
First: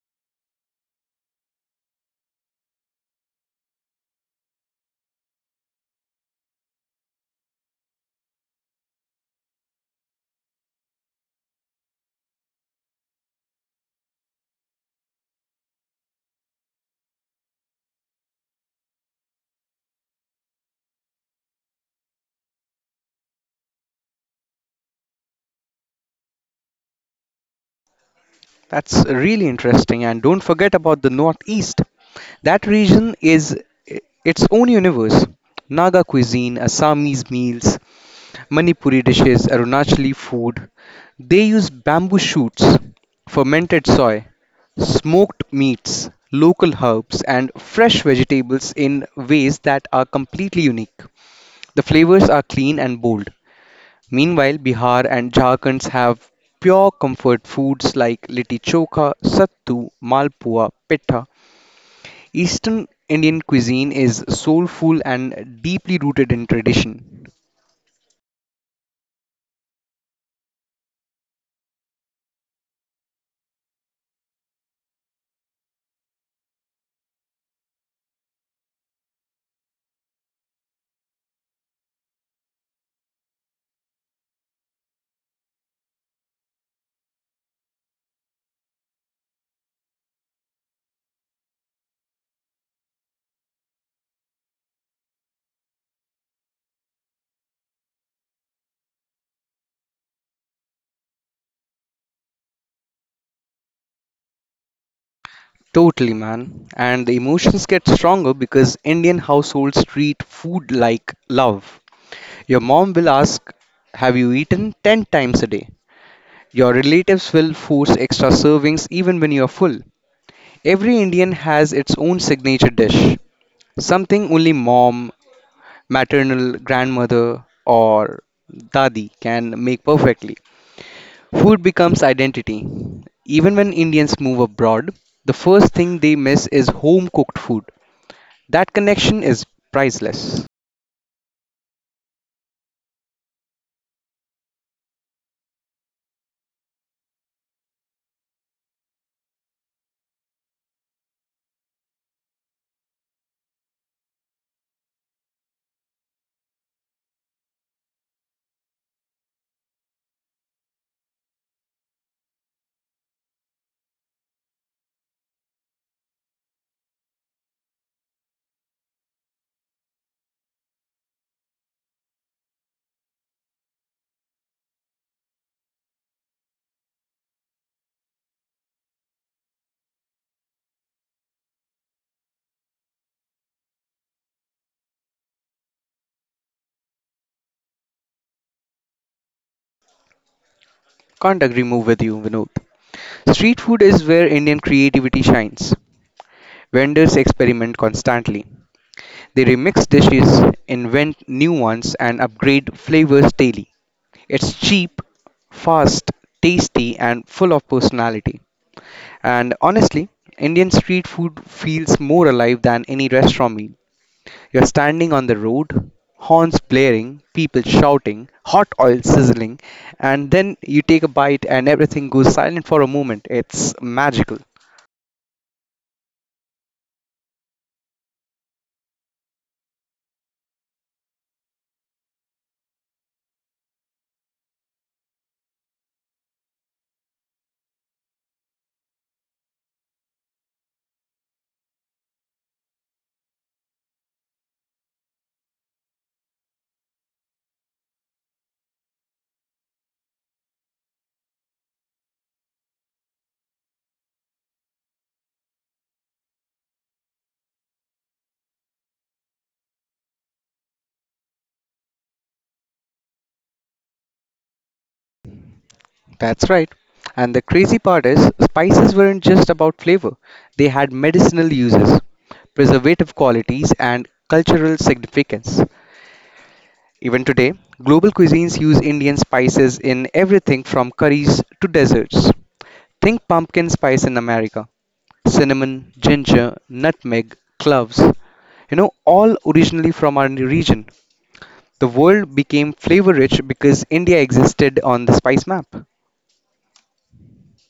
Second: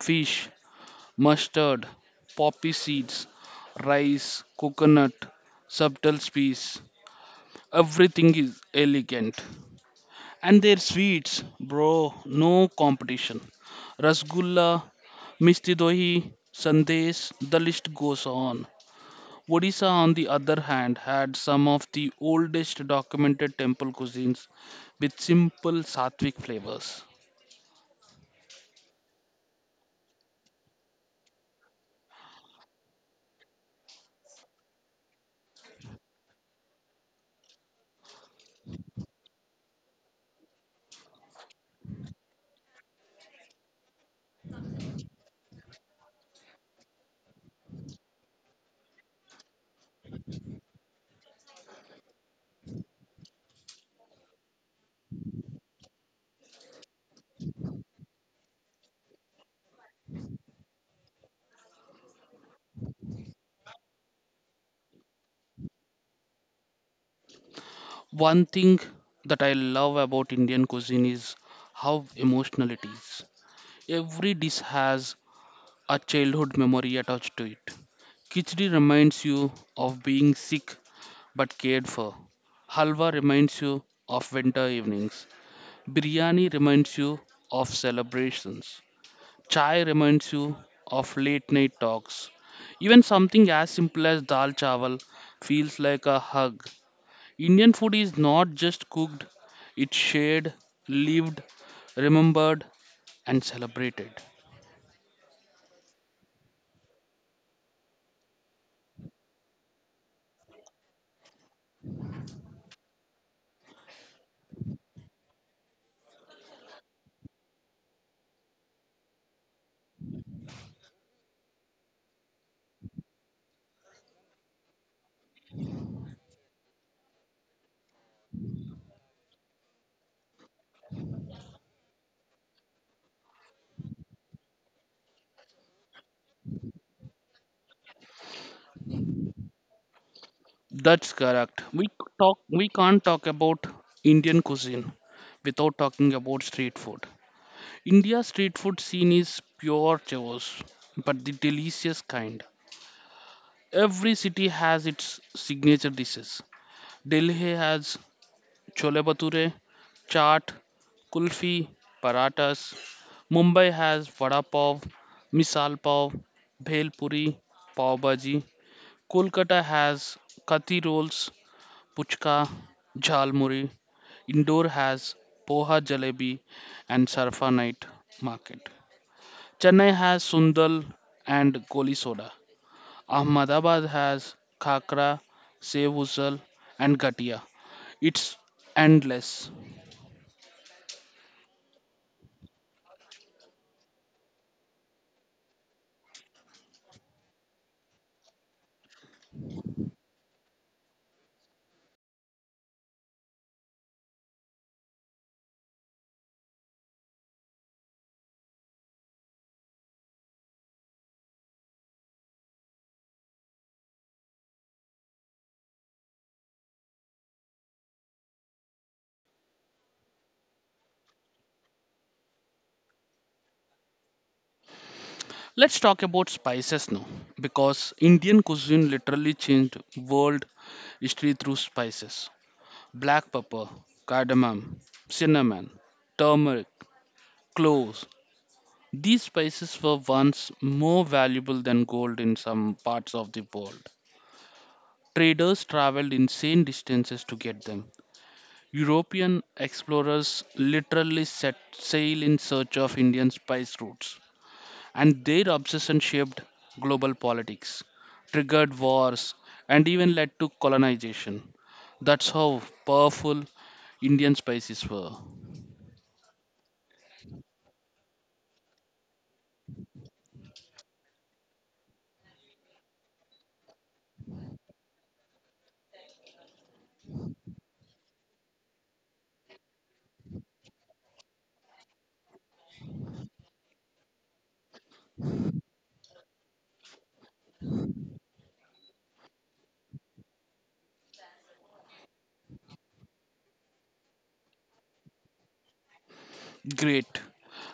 Fish, mustard, poppy seeds, rice, coconut, subtle spice, everything is elegant. And their sweets, bro, no competition. Rasgulla, Misti Dohi, Sandesh, the list goes on. Odisha, on the other hand, had some of the oldest documented temple cuisines with simple sattvic flavors. That's really interesting. And don't forget about the Northeast. That region is i- its own universe. Naga cuisine, Assamese meals, Manipuri dishes, Arunachali food. They use bamboo shoots, fermented soy, smoked meats, local herbs, and fresh vegetables in ways that are completely unique. The flavors are clean and bold. Meanwhile, Bihar and Jharkhand have pure comfort foods like litti chokha, sattu, malpua, pitta. Eastern Indian cuisine is soulful and deeply rooted in tradition. One thing that I love about Indian cuisine is how emotional it is. Every dish has a childhood memory attached to it. Khichdi reminds you of being sick but cared for. Halwa reminds you of winter evenings. Biryani reminds you of celebrations. Chai reminds you of late night talks. Even something as simple as dal chawal feels like a hug. Indian food is not just cooked, it's shared, lived, remembered, and celebrated. Totally, man. And the emotions get stronger because Indian households treat food like love. Your mom will ask, "Have you eaten ten times a day?" Your relatives will force extra servings even when you're full. Every Indian has its own signature dish, something only mom, maternal grandmother, or dadi can make perfectly. Food becomes identity. Even when Indians move abroad, the first thing they miss is home cooked food. That connection is priceless. That's correct. We c- talk we can't talk about Indian cuisine without talking about street food. India's street food scene is pure chaos, but the delicious kind. Every city has its signature dishes. Delhi has chole bhature, chaat, kulfi, paratas. Mumbai has vada pav, misal pav, bhel puri, pav bhaji. Kolkata has kathi rolls, puchka, jhalmuri. Indore has poha jalebi and sarfa night market. Chennai has sundal and Koli soda. Ahmedabad has khakra, sev usal and gatia. It's endless. Can't agree more with you, Vinod. Street food is where Indian creativity shines. Vendors experiment constantly. They remix dishes, invent new ones, and upgrade flavors daily. It's cheap, fast, tasty, and full of personality. And honestly, Indian street food feels more alive than any restaurant meal. You're standing on the road, horns blaring, people shouting, hot oil sizzling, and then you take a bite and everything goes silent for a moment. It's magical. Let's talk about spices now because Indian cuisine literally changed world history through spices. Black pepper, cardamom, cinnamon, turmeric, cloves. These spices were once more valuable than gold in some parts of the world. Traders traveled insane distances to get them. European explorers literally set sail in search of Indian spice routes, and their obsession shaped global politics, triggered wars, and even led to colonization. That's how powerful Indian spices were. That's right. And the crazy part is, spices weren't just about flavor, they had medicinal uses, preservative qualities, and cultural significance. Even today, global cuisines use Indian spices in everything from curries to desserts. Think pumpkin spice in America, cinnamon, ginger, nutmeg, cloves. You know, all originally from our region. The world became flavor rich because India existed on the spice map. Great.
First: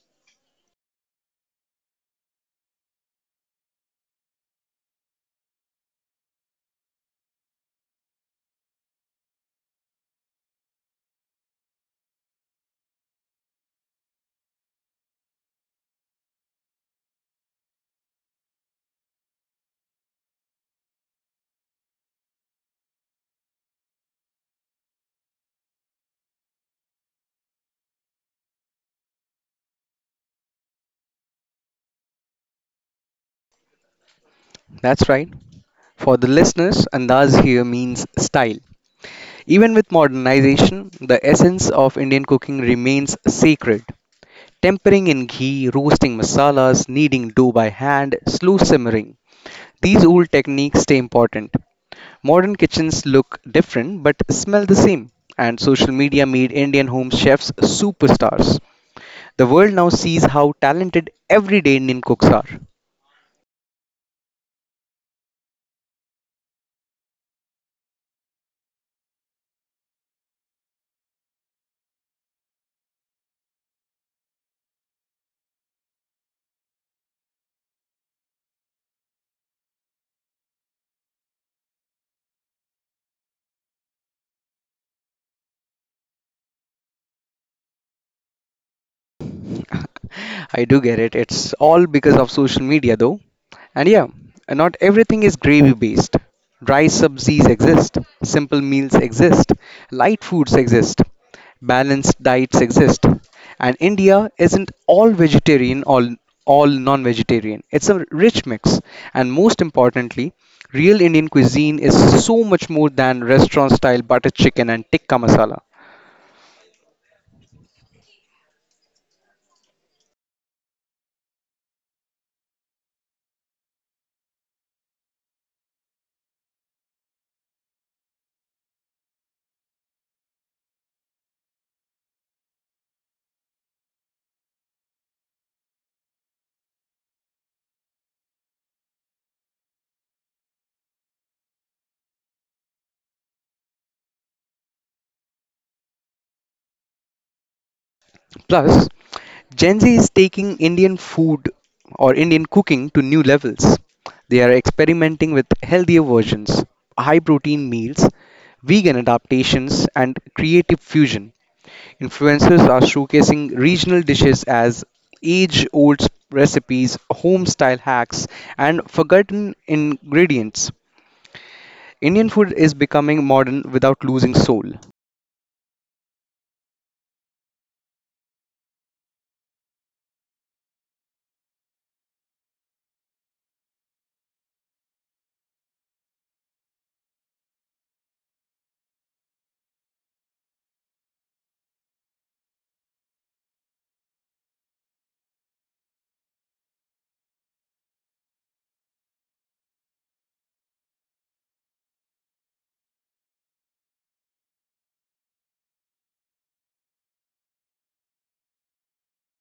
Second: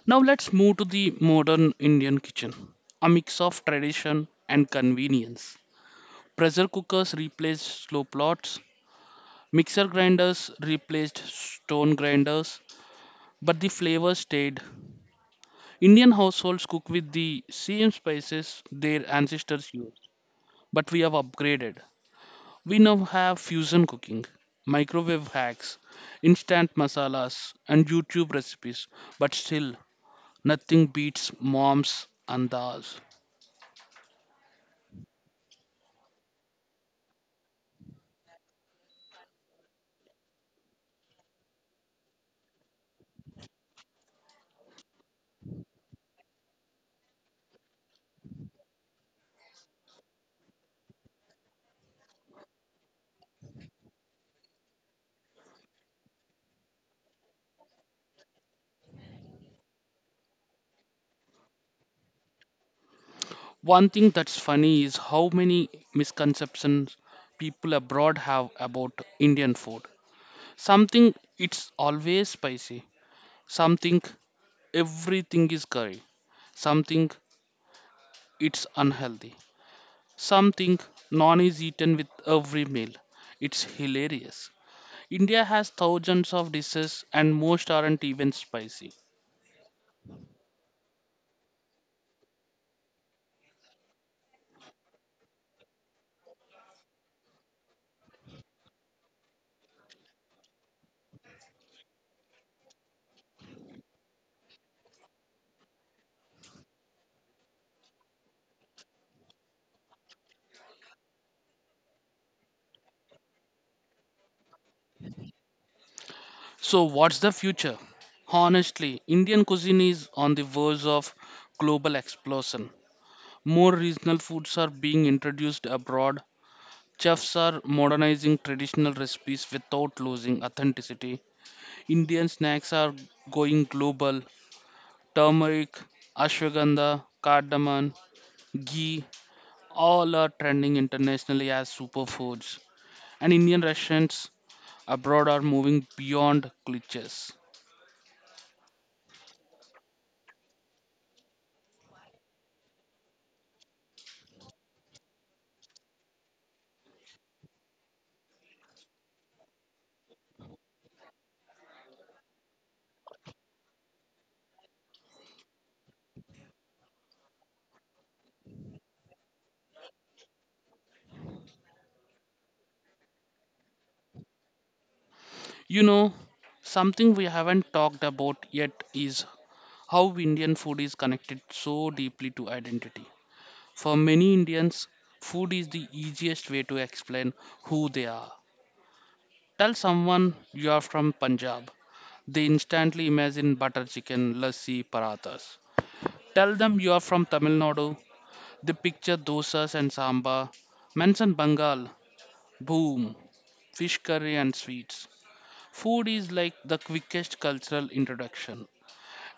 Now let's move to the modern Indian kitchen, a mix of tradition and convenience. Pressure cookers replaced slow plots, mixer grinders replaced stone grinders, but the flavor stayed. Indian households cook with the same spices their ancestors used, but we have upgraded. We now have fusion cooking, microwave hacks, instant masalas, and YouTube recipes, but still nothing beats moms and da's. That's right. For the listeners, andaz here means style. Even with modernization, the essence of Indian cooking remains sacred. Tempering in ghee, roasting masalas, kneading dough by hand, slow simmering. These old techniques stay important. Modern kitchens look different but smell the same, and social media made Indian home chefs superstars. The world now sees how talented everyday Indian cooks are. One thing that's funny is how many misconceptions people abroad have about Indian food. Some think it's always spicy. Some think everything is curry. Some think it's unhealthy. Some think non is eaten with every meal. It's hilarious. India has thousands of dishes and most aren't even spicy. I do get it, it's all because of social media though. And yeah, not everything is gravy based. Dry subsies exist, simple meals exist, light foods exist, balanced diets exist, and India isn't all vegetarian or all non vegetarian. It's a rich mix, and most importantly, real Indian cuisine is so much more than restaurant style butter chicken and tikka masala. So, what's the future? Honestly, Indian cuisine is on the verge of global explosion. More regional foods are being introduced abroad. Chefs are modernizing traditional recipes without losing authenticity. Indian snacks are going global. Turmeric, ashwagandha, cardamom, ghee, all are trending internationally as superfoods. And Indian restaurants abroad are moving beyond cliches. Plus, Gen Z is taking Indian food or Indian cooking to new levels. They are experimenting with healthier versions, high protein meals, vegan adaptations, and creative fusion. Influencers are showcasing regional dishes as age old recipes, home style hacks, and forgotten ingredients. Indian food is becoming modern without losing soul. You know, something we haven't talked about yet is how Indian food is connected so deeply to identity. For many Indians, food is the easiest way to explain who they are. Tell someone you are from Punjab. They instantly imagine butter chicken, lassi, parathas. Tell them you are from Tamil Nadu. They picture dosas and sambar. Mention Bengal. Boom. Fish curry and sweets. Food is like the quickest cultural introduction.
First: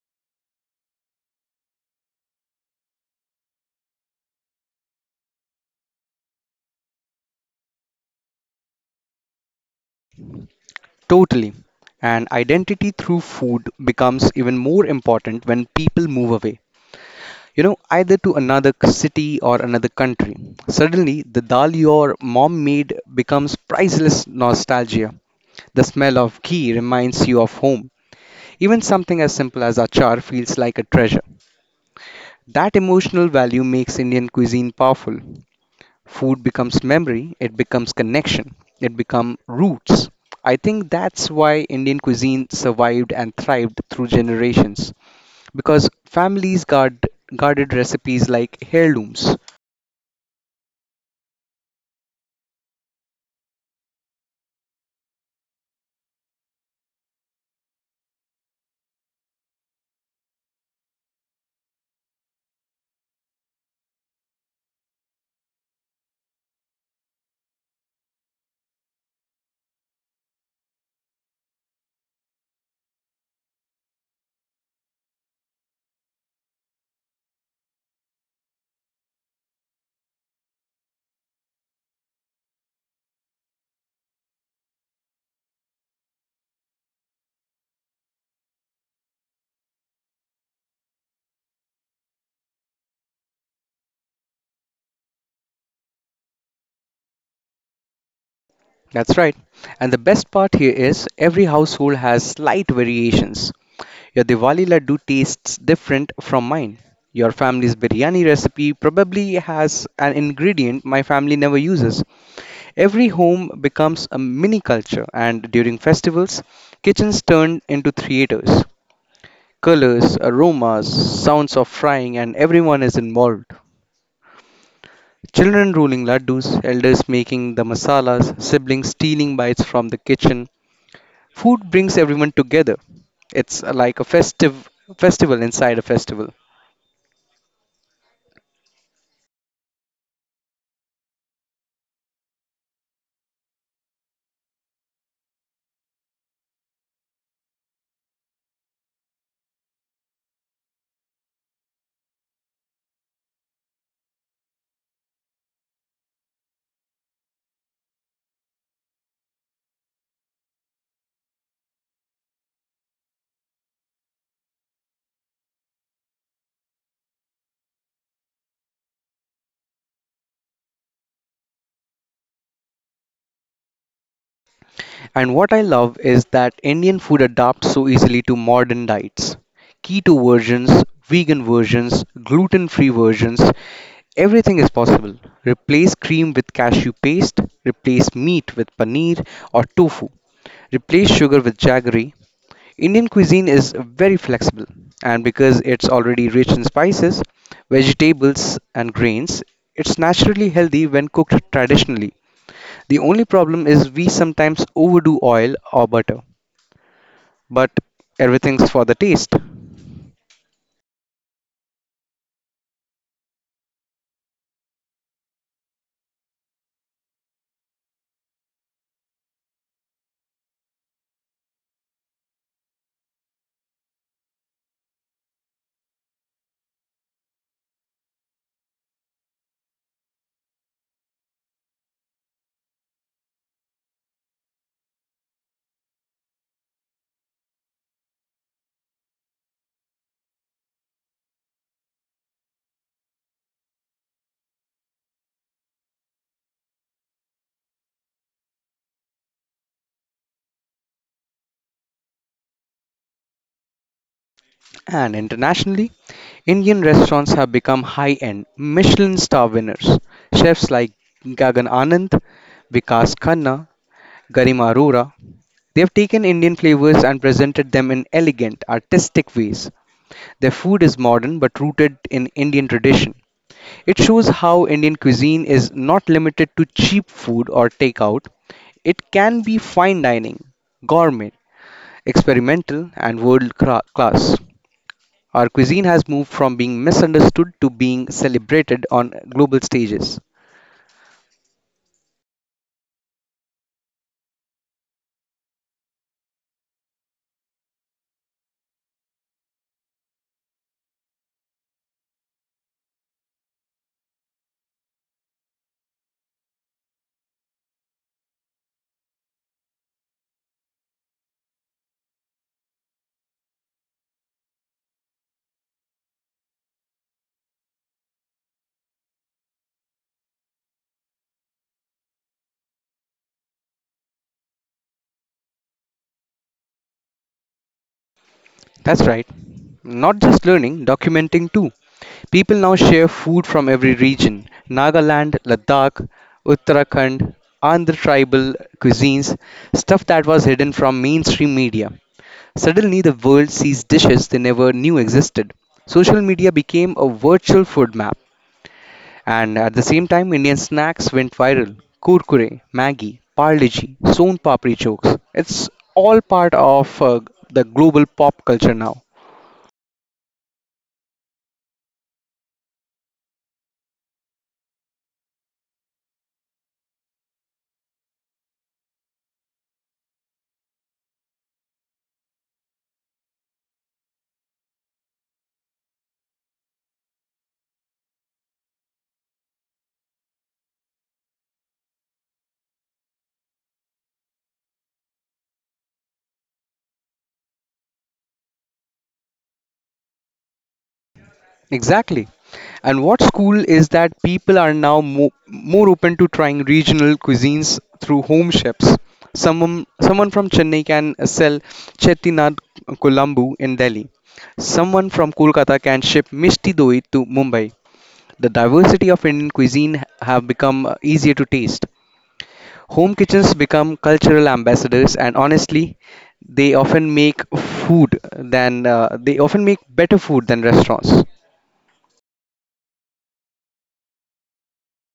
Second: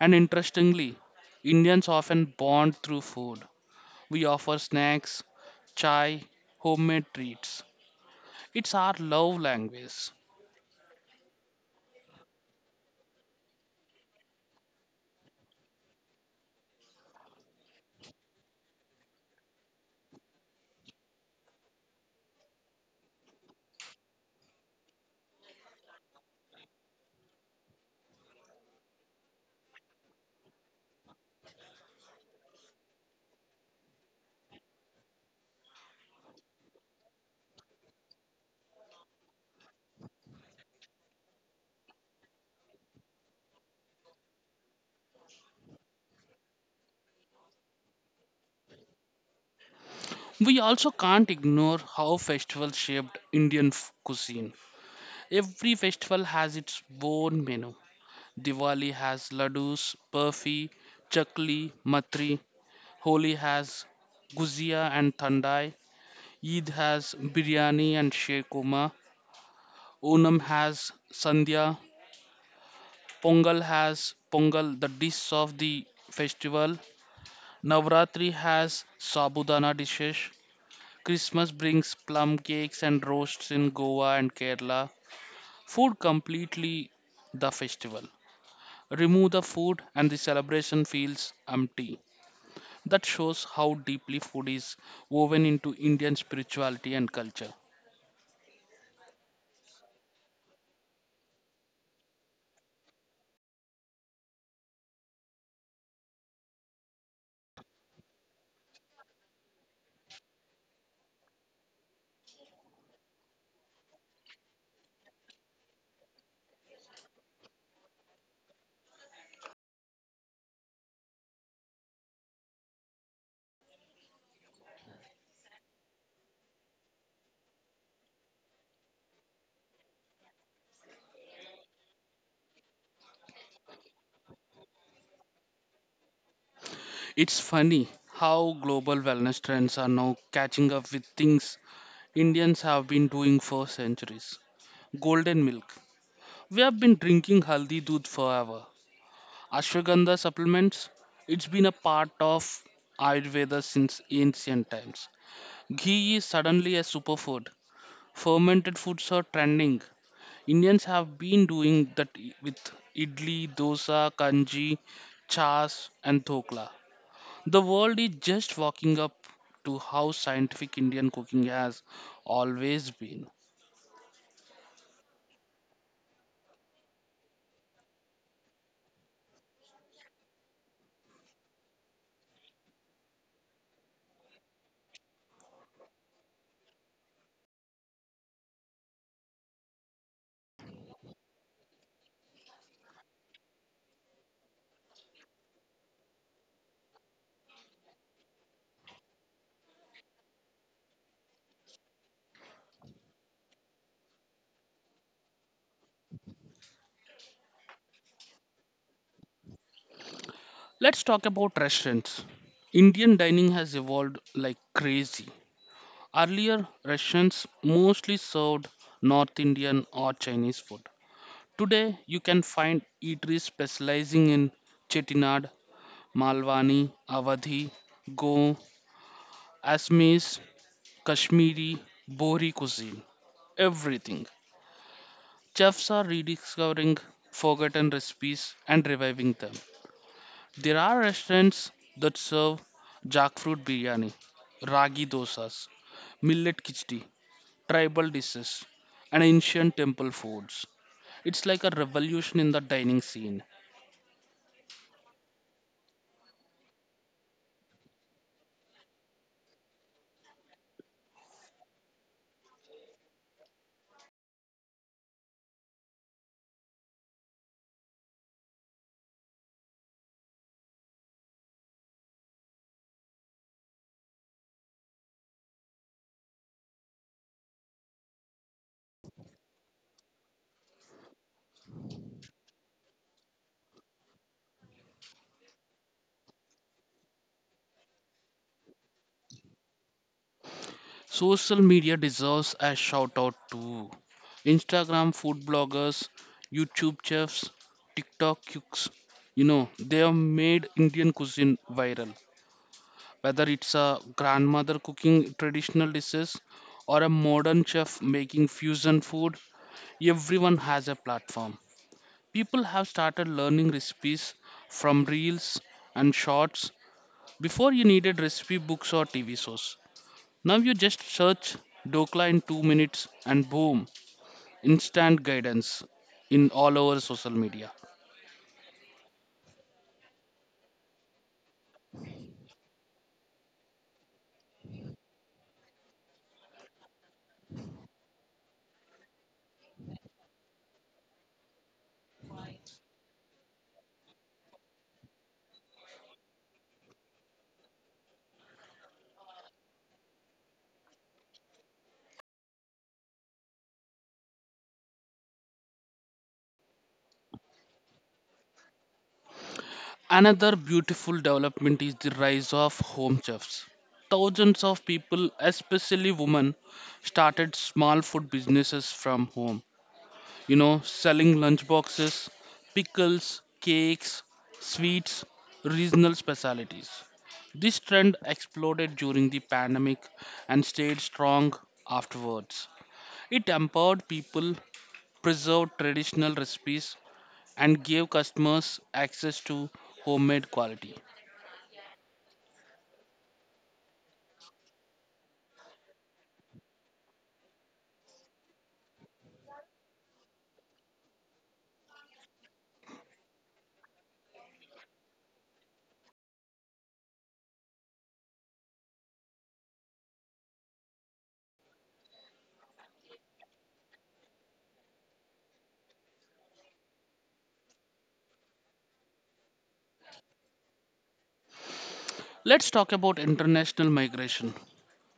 And interestingly, Indians often bond through food. We offer snacks, chai, homemade treats. It's our love language. Totally. And identity through food becomes even more important when people move away. You know, either to another c- city or another country. Suddenly, the dal your mom made becomes priceless nostalgia. The smell of ghee reminds you of home. Even something as simple as achar feels like a treasure. That emotional value makes Indian cuisine powerful. Food becomes memory, it becomes connection, it becomes roots. I think that's why Indian cuisine survived and thrived through generations because families guard, guarded recipes like heirlooms. We also can't ignore how festivals shaped Indian f- cuisine. Every festival has its own menu. Diwali has laddus, burfi, chakli, matri. Holi has guzia and thandai. Eid has biryani and shekurma. Onam has sandhya. Pongal has pongal, the dish of the festival. Navratri has sabudana dishes. Christmas brings plum cakes and roasts in Goa and Kerala. Food completely the festival. Remove the food and the celebration feels empty. That shows how deeply food is woven into Indian spirituality and culture. That's right. And the best part here is every household has slight variations. Your Diwali laddu tastes different from mine. Your family's biryani recipe probably has an ingredient my family never uses. Every home becomes a mini culture, and during festivals, kitchens turn into theaters. Colors, aromas, sounds of frying, and everyone is involved. Children rolling laddus, elders making the masalas, siblings stealing bites from the kitchen. Food brings everyone together. It's like a festive festival inside a festival. It's funny how global wellness trends are now catching up with things Indians have been doing for centuries. Golden milk. We have been drinking haldi doodh forever. Ashwagandha supplements. It's been a part of Ayurveda since ancient times. Ghee is suddenly a superfood. Fermented foods are trending. Indians have been doing that i- with idli, dosa, kanji, chas, and dhokla. The world is just waking up to how scientific Indian cooking has always been. And what I love is that Indian food adapts so easily to modern diets. Keto versions, vegan versions, gluten free versions, everything is possible. Replace cream with cashew paste, replace meat with paneer or tofu, replace sugar with jaggery. Indian cuisine is very flexible, and because it's already rich in spices, vegetables, and grains, it's naturally healthy when cooked traditionally. The only problem is we sometimes overdo oil or butter, but everything's for the taste. Let's talk about restaurants. Indian dining has evolved like crazy. Earlier, restaurants mostly served North Indian or Chinese food. Today, you can find eateries specializing in Chettinad, Malwani, Awadhi, Go, Assamese, Kashmiri, Bohri cuisine, everything. Chefs are rediscovering forgotten recipes and reviving them. There are restaurants that serve jackfruit biryani, ragi dosas, millet khichdi, tribal dishes, and ancient temple foods. It's like a revolution in the dining scene. And internationally, Indian restaurants have become high end Michelin star winners. Chefs like Gagan Anand, Vikas Khanna, Garima Arora, they have taken Indian flavors and presented them in elegant, artistic ways. Their food is modern but rooted in Indian tradition. It shows how Indian cuisine is not limited to cheap food or takeout. It can be fine dining, gourmet, experimental, and world cra- class. Our cuisine has moved from being misunderstood to being celebrated on global stages. Social media deserves a shout out too. Instagram food bloggers, YouTube chefs, TikTok cooks, you know, they have made Indian cuisine viral. Whether it's a grandmother cooking traditional dishes or a modern chef making fusion food, everyone has a platform. People have started learning recipes from reels and shorts. Before, you needed recipe books or T V shows. Now you just search Dokla in two minutes and boom, instant guidance in all over social media. That's right. Not just learning, documenting too. People now share food from every region: Nagaland, Ladakh, Uttarakhand, Andhra tribal cuisines, stuff that was hidden from mainstream media. Suddenly, the world sees dishes they never knew existed. Social media became a virtual food map, and at the same time, Indian snacks went viral. Kurkure, Maggi, Parle-G, Son Papri jokes. It's all part of uh, the global pop culture now. Another beautiful development is the rise of home chefs. Thousands of people, especially women, started small food businesses from home. You know, selling lunch boxes, pickles, cakes, sweets, regional specialties. This trend exploded during the pandemic and stayed strong afterwards. It empowered people, preserved traditional recipes, and gave customers access to homemade quality. Exactly. And what's cool is that people are now mo- more open to trying regional cuisines through home chefs. Someone, someone from Chennai can sell Chettinad Kulambu in Delhi. Someone from Kolkata can ship Mishti Doi to Mumbai. The diversity of Indian cuisine have become uh, easier to taste. Home kitchens become cultural ambassadors, and honestly, they often make food than uh, they often make better food than restaurants. Let's talk about international migration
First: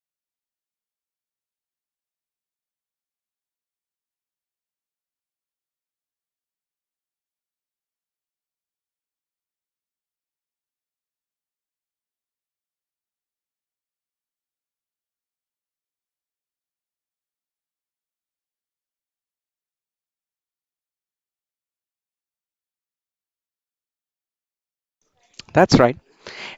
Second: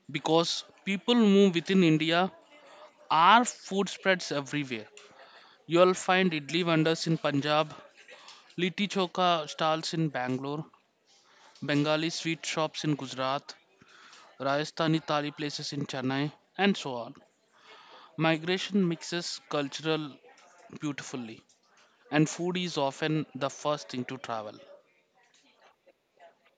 because people move within India. Our food spreads everywhere. You'll find idli vendors in Punjab, litti choka stalls in Bangalore, Bengali sweet shops in Gujarat, Rajasthani thali places in Chennai, and so on. Migration mixes cultural beautifully, and food is often the first thing to travel. That's right.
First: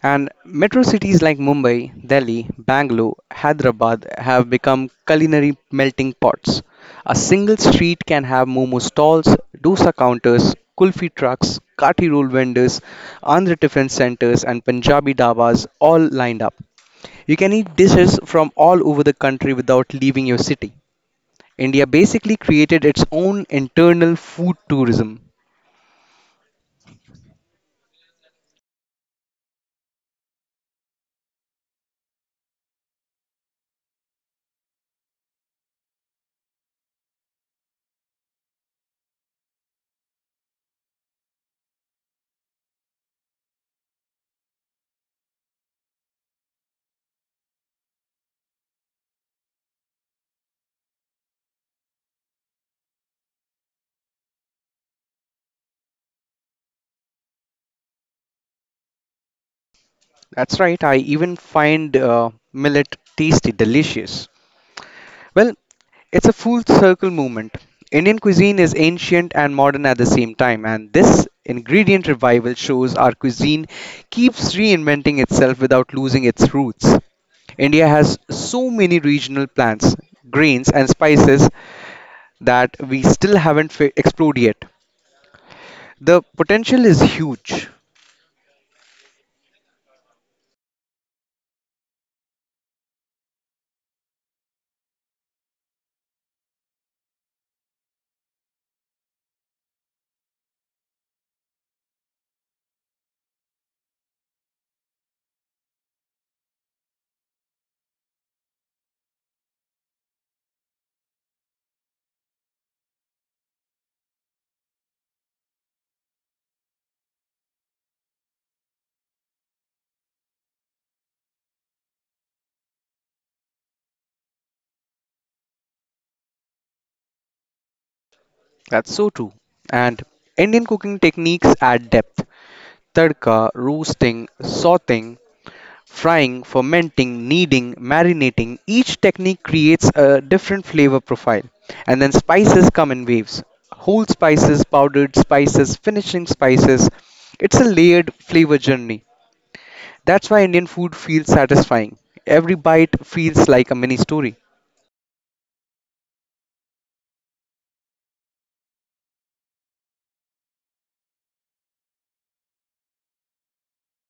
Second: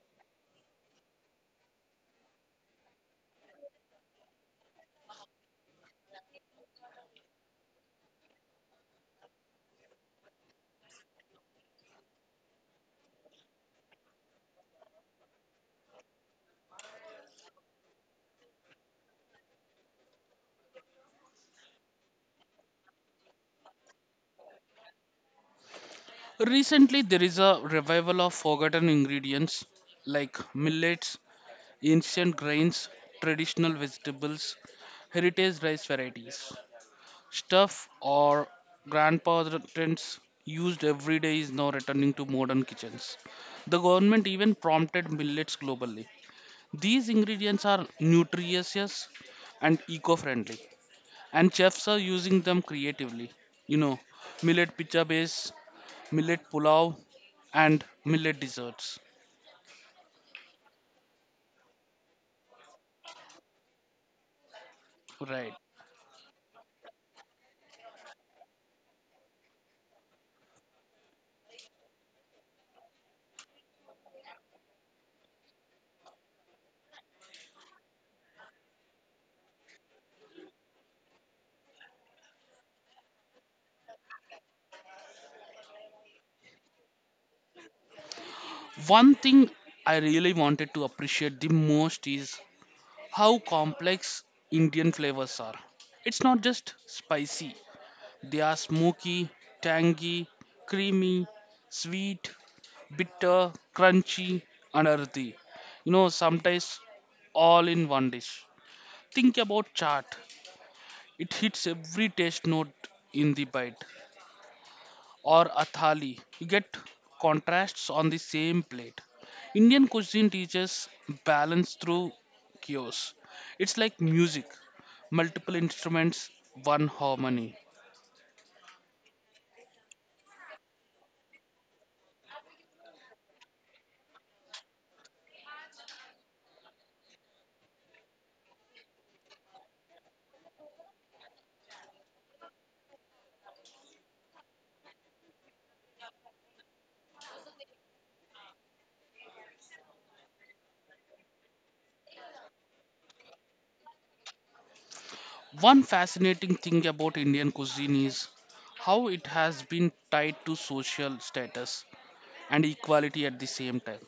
And metro cities like Mumbai, Delhi, Bangalore, Hyderabad have become culinary melting pots. A single street can have momo stalls, dosa counters, kulfi trucks, kati roll vendors, Andhra tiffin centers, and Punjabi dabas all lined up. You can eat dishes from all over the country without leaving your city. India basically created its own internal food tourism. Recently, there is a revival of forgotten ingredients like millets, ancient grains, traditional vegetables, heritage rice varieties. Stuff or grandparents used every day is now returning to modern kitchens. The government even prompted millets globally. These ingredients are nutritious and eco friendly, and chefs are using them creatively. You know, millet pizza base, millet pulao, and millet desserts. That's right, I even find uh, millet tasty delicious. Well, Right. it's a full circle movement. Indian cuisine is ancient and modern at the same time, and this ingredient revival shows our cuisine keeps reinventing itself without losing its roots. India has so many regional plants, grains, and spices that we still haven't fi- explored yet. The potential is huge. One thing I really wanted to appreciate the most is how complex Indian flavors are. It's not just spicy, they are smoky, tangy, creamy, sweet, bitter, crunchy, and earthy. You know, sometimes all in one dish. Think about chaat. It hits every taste note in the bite. Or a thali. You get contrasts on the same plate. Indian cuisine teaches balance through chaos. It's like music. Multiple instruments, one harmony. That's so true. And Indian cooking techniques add depth. Tadka, roasting, sauteing, frying, fermenting, kneading, marinating, each technique creates a different flavor profile. And then spices come in waves: whole spices, powdered spices, finishing spices. It's a layered flavor journey. That's why Indian food feels satisfying. Every bite feels like a mini story. One fascinating thing about Indian cuisine is how it has been tied to social status and equality at the same time.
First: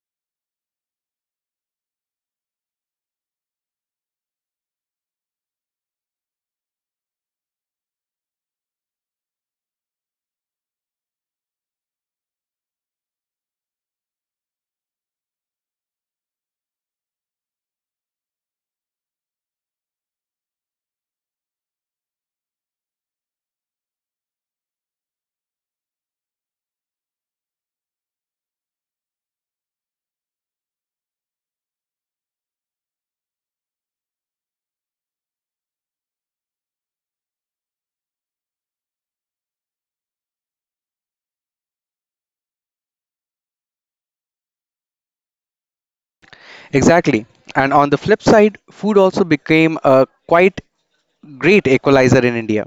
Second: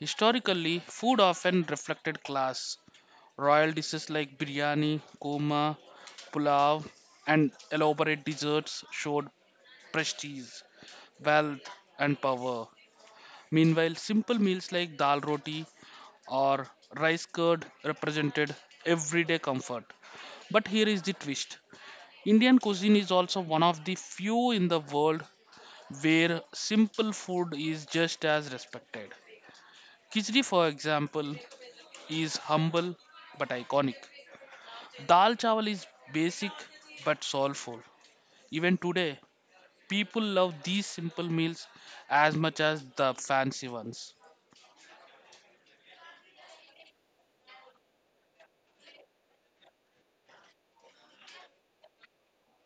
Historically, food often reflected class. Royal dishes like biryani, korma, pulao, and elaborate desserts showed prestige, wealth, and power. Meanwhile, simple meals like dal roti or rice curd represented everyday comfort. But here is the twist: Indian cuisine is also one of the few in the world where simple food is just as respected. Khichdi, for example, is humble but iconic. Dal chawal is basic but soulful. Even today, people love these simple meals as much as the fancy ones. Exactly. And on the flip side, food also became a quite great equalizer in India.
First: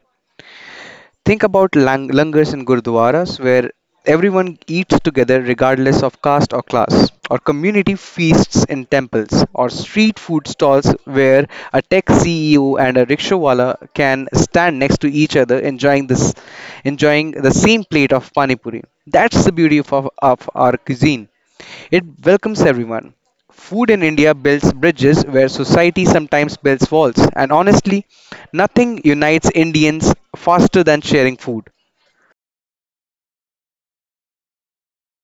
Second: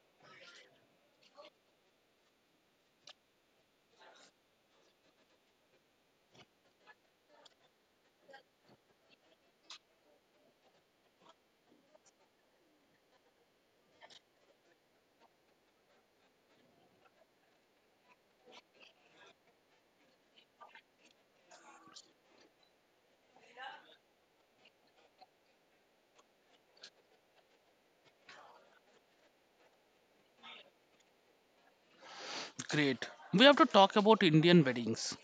Think about lang- langars and gurdwaras where everyone eats together regardless of caste or class, or community feasts in temples, or street food stalls where a tech C E O and a rickshawala can stand next to each other enjoying this enjoying the same plate of pani puri. That's the beauty of, of of our cuisine. It welcomes everyone. Food in India builds bridges where society sometimes builds walls, and honestly, nothing unites Indians faster than sharing food. Great. We have to talk about Indian weddings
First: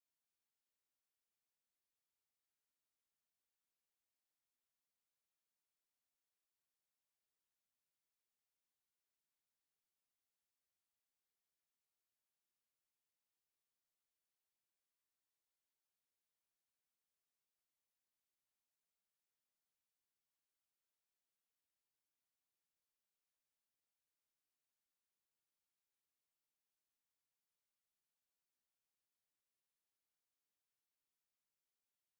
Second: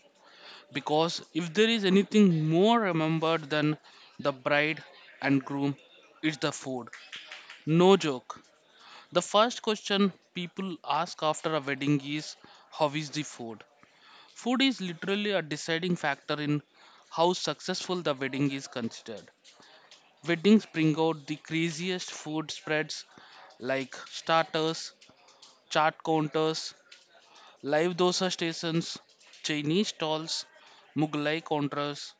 because if there is anything more remembered than the bride and groom, it's the food. No joke. The first question people ask after a wedding is, how is the food? Food is literally a deciding factor in how successful the wedding is considered. Weddings bring out the craziest food spreads like starters, chart counters, live dosa stations, Chinese stalls, Mughlai counters,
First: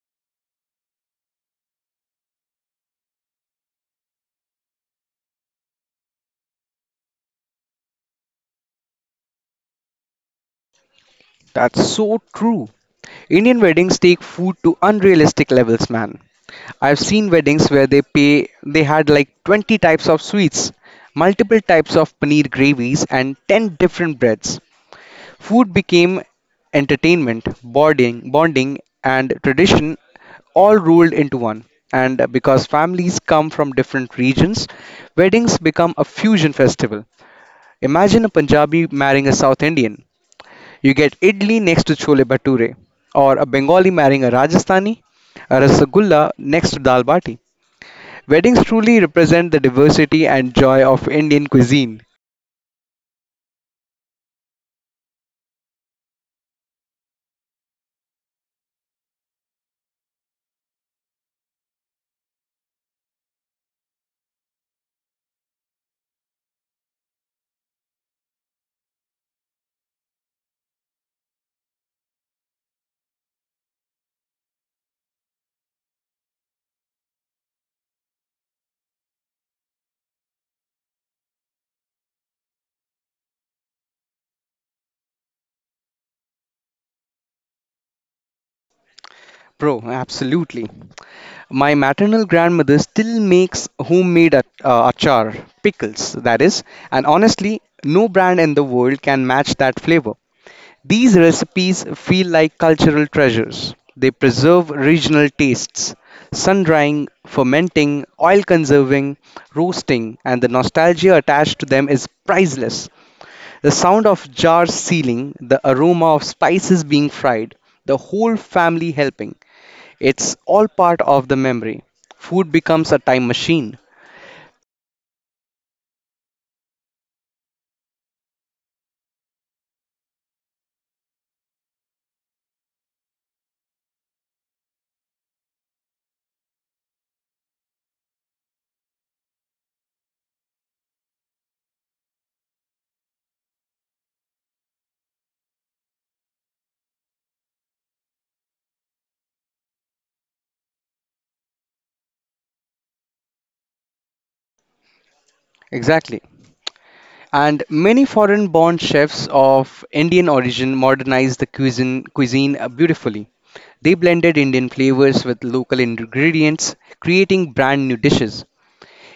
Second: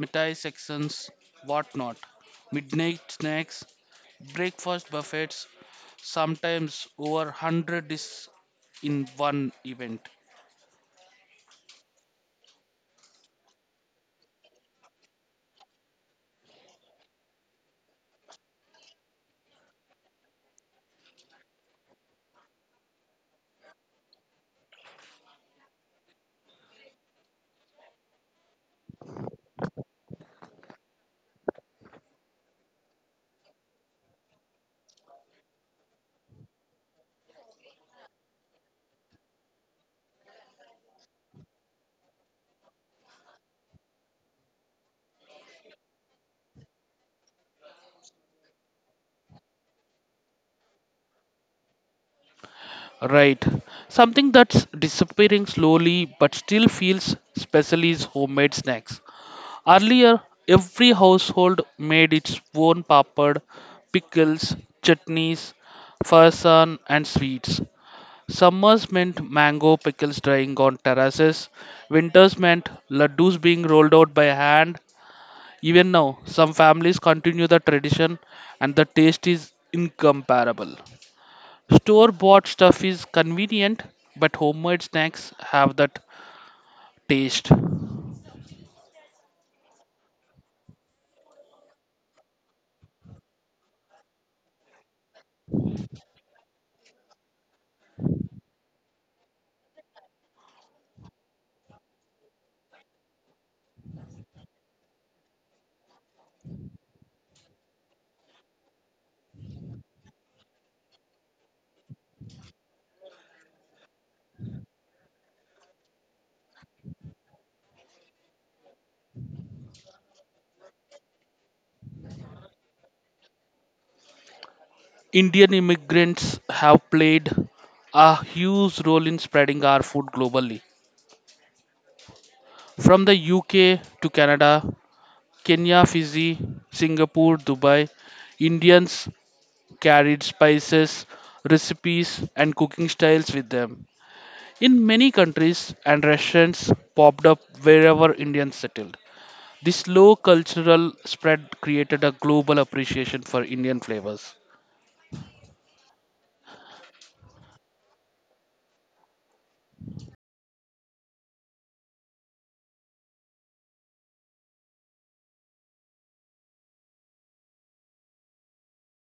mithai sections, whatnot, midnight snacks, breakfast buffets, sometimes over a hundred dishes in one event. That's so true. Indian weddings take food to unrealistic levels, man. I've seen weddings where they pay they had like twenty types of sweets, multiple types of paneer gravies and ten different breads. Food became entertainment, bonding, bonding, and tradition all rolled into one. And because families come from different regions, weddings become a fusion festival. Imagine a Punjabi marrying a South Indian. You get idli next to chole bhature, or a Bengali marrying a Rajasthani, a rasagulla next to dal bati. Weddings truly represent the diversity and joy of Indian cuisine. Right. Something that's disappearing slowly but still feels special is homemade snacks. Earlier, every household made its own papad, pickles, chutneys, farsan, and sweets. Summers meant mango pickles drying on terraces, winters meant laddus being rolled out by hand. Even now, some families continue the tradition, and the taste is incomparable. Store bought stuff is convenient, but homemade snacks have that taste. Bro, absolutely. My maternal grandmother still makes homemade ach- uh, achar, pickles, that is, and honestly, no brand in the world can match that flavor. These recipes feel like cultural treasures. They preserve regional tastes, sun drying, fermenting, oil conserving, roasting, and the nostalgia attached to them is priceless. The sound of jars sealing, the aroma of spices being fried, the whole family helping. It's all part of the memory. Food becomes a time machine. Indian immigrants have played a huge role in spreading our food globally. From the U K to Canada, Kenya, Fiji, Singapore, Dubai, Indians carried spices, recipes, and cooking styles with them. In many countries and restaurants popped up wherever Indians settled. This slow cultural spread created a global appreciation for Indian flavors. Exactly. And many foreign born chefs of Indian origin modernized the cuisine, cuisine uh, beautifully. They blended Indian flavors with local ingredients, creating brand new dishes.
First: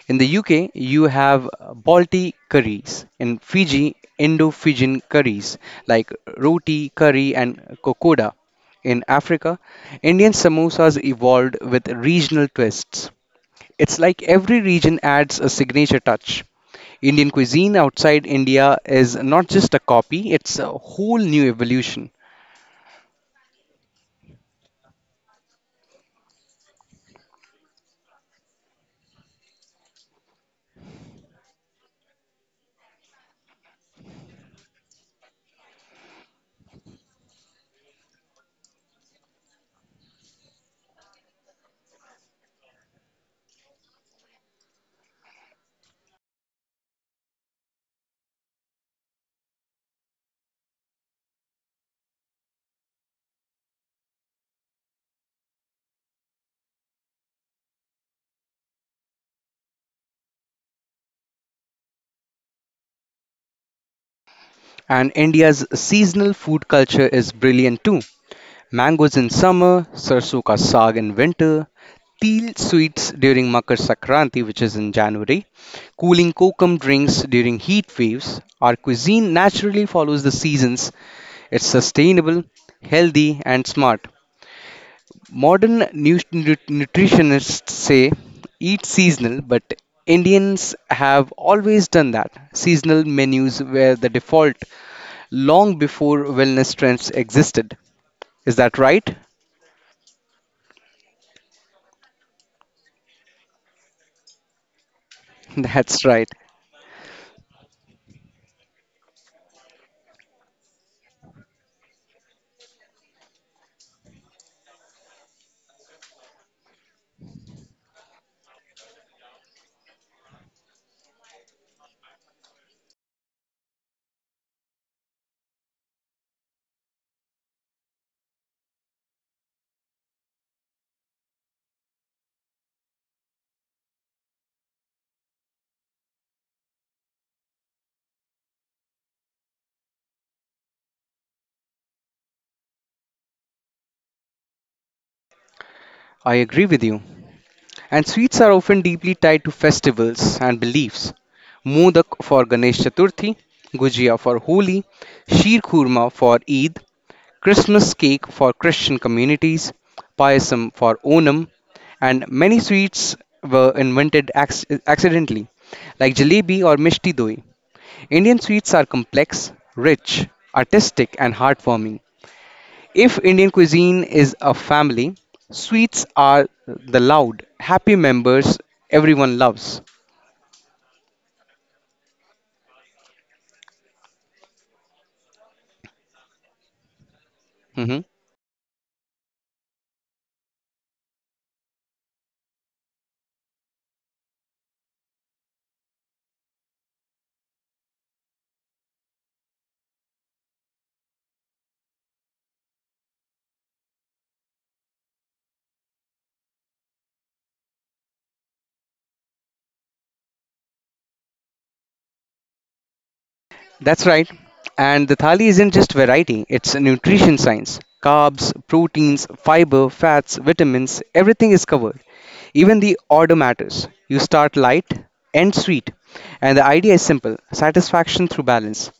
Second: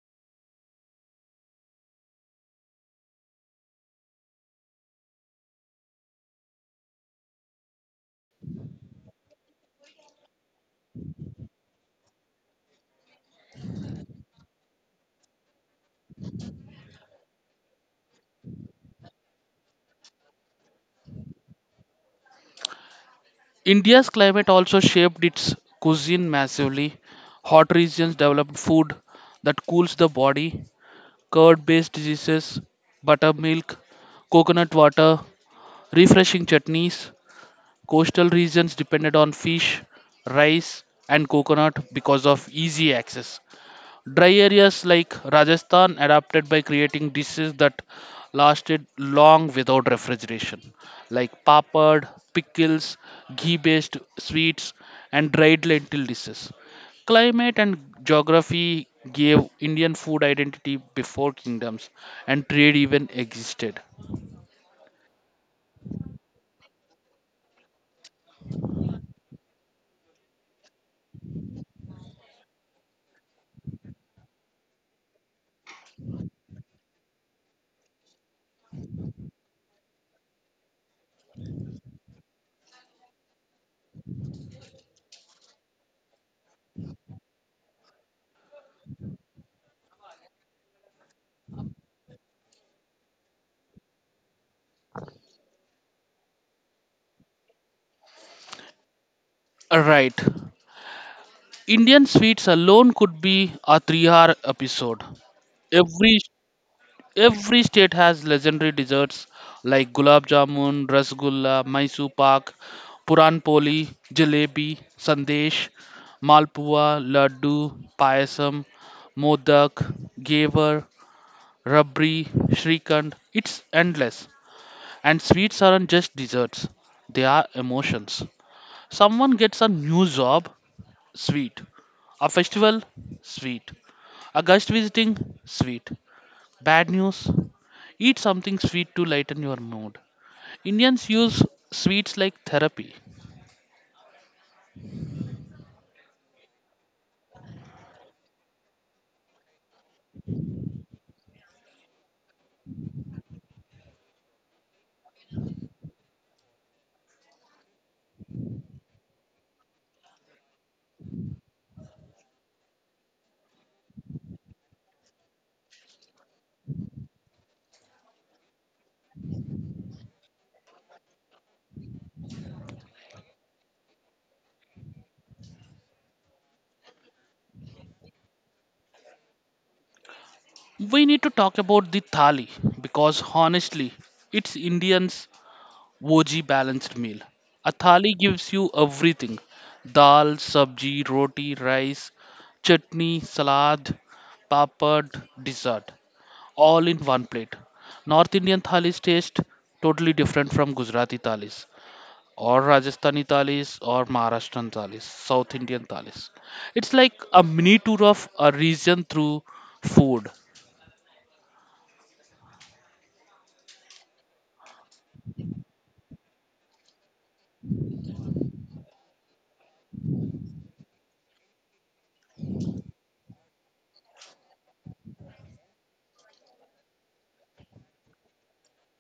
In the U K, you have uh, Balti curries. In Fiji, Indo-Fijian curries like roti curry and kokoda. In Africa, Indian samosas evolved with regional twists. It's like every region adds a signature touch. Indian cuisine outside India is not just a copy, it's a whole new evolution. India's climate also shaped its cuisine massively. Hot regions developed food that cools the body, curd based diseases, buttermilk, coconut water, refreshing chutneys. Coastal regions depended on fish, rice, and coconut because of easy access. Dry areas like Rajasthan adapted by creating dishes that lasted long without refrigeration, like papad, pickles, ghee based sweets, and dried lentil dishes. Climate and geography gave Indian food identity before kingdoms and trade even existed. And India's seasonal food culture is brilliant too. Mangoes in summer, sarso ka saag in winter, teal sweets during Makar Sankranti, which is in January, cooling kokum drinks during heat waves. Our cuisine naturally follows the seasons. It's sustainable, healthy, and smart. Modern nu- nu- nutritionists say eat seasonal, but Indians have always done that. Seasonal menus were the default long before wellness trends existed. Is that right? Right. Indian sweets alone could be a three hour episode. That's Every right. Every state has legendary desserts like gulab jamun, rasgulla, Mysore pak, puran poli, jalebi, sandesh, malpua, laddu, payasam, modak, gaver, rabri, shrikand. It's endless. And sweets aren't just desserts, they are emotions. Someone gets a new job, sweet. A festival, sweet. A guest visiting, sweet. Bad news, eat something sweet to lighten your mood. Indians use sweets like therapy. I agree with you. And sweets are often deeply tied to festivals and beliefs. Modak for Ganesh Chaturthi, Gujia for Holi, Sheer Kurma for Eid, Christmas cake for Christian communities, payasam for Onam, and many sweets were invented acc- accidentally, like jalebi or mishti doi. Indian sweets are complex, rich, artistic, and heartwarming. If Indian cuisine is a family, sweets are the loud, happy members everyone loves. We need to talk about the thali because honestly, it's Indians' O G balanced meal. A Mm-hmm. thali gives you everything: dal, sabji, roti, rice, chutney, salad, papad, dessert, all in one plate. North Indian thalis taste totally different from Gujarati thalis, or Rajasthani thalis or Maharashtrian thalis, South Indian thalis. It's like a mini tour of a region through food. That's right. And the thali isn't just variety, it's a nutrition science. Carbs, proteins, fiber, fats, vitamins, everything is covered. Even the order matters. You start light, end sweet. And the idea is simple satisfaction through balance.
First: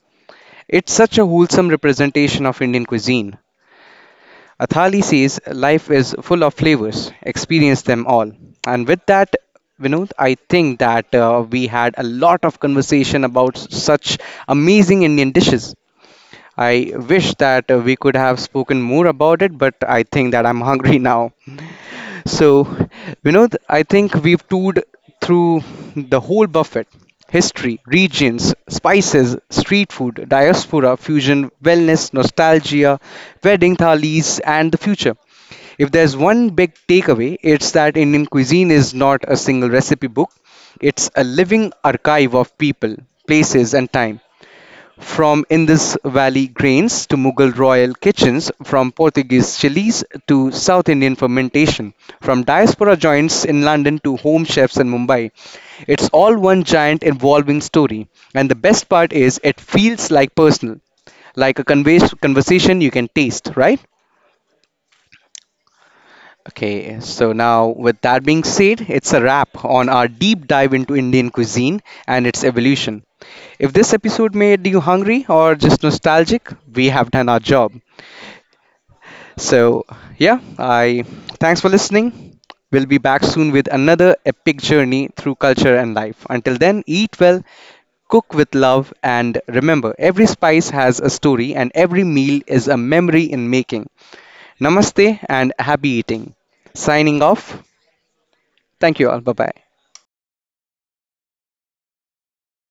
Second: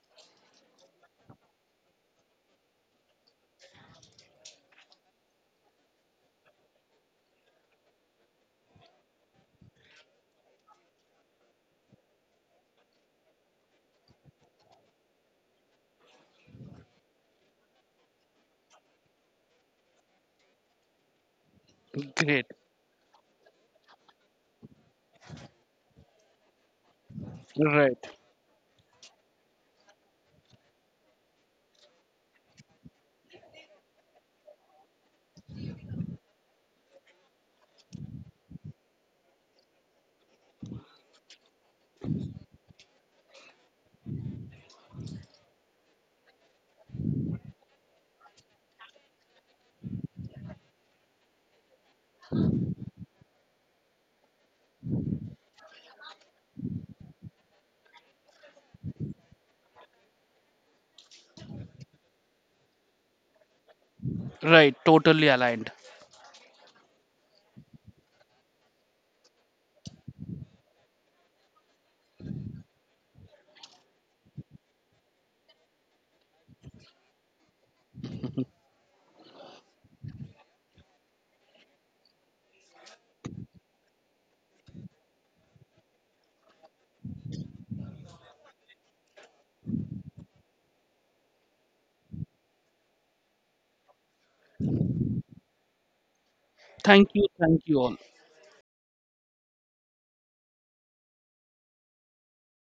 It's such a wholesome representation of Indian cuisine. A thali says life is full of flavors, experience them all. And with that, Vinod, I think that uh, we had a lot of conversation about s- such amazing Indian dishes. I wish that uh, we could have spoken more about it, but I think that I'm hungry now. Great. So, Vinod, I think we've toured through the whole buffet history, Right. regions, spices, street food, diaspora, fusion, wellness, nostalgia, wedding thalis, and the future. If there's one big takeaway, it's that Indian cuisine is not a single recipe book, it's a living archive of people, places, and time. From Indus Valley grains to Mughal royal kitchens, from Portuguese chilies to South Indian fermentation, from diaspora joints in London to home chefs in Mumbai, it's all one giant evolving story. And the best part is, it feels like personal, like a convers- conversation you can taste, right? Right. Totally aligned. Okay, so now with that being said, it's a wrap on our deep dive into Indian cuisine and its evolution. If this episode made you hungry or just nostalgic, we have done our job. So, yeah, I thanks for listening. We'll be back soon with another epic journey through culture and life. Until then, eat well, cook with love, and remember, every spice has a story and every meal is a memory in making. Namaste and happy eating. Thank Signing you. Thank off, you all. thank you all. Bye bye.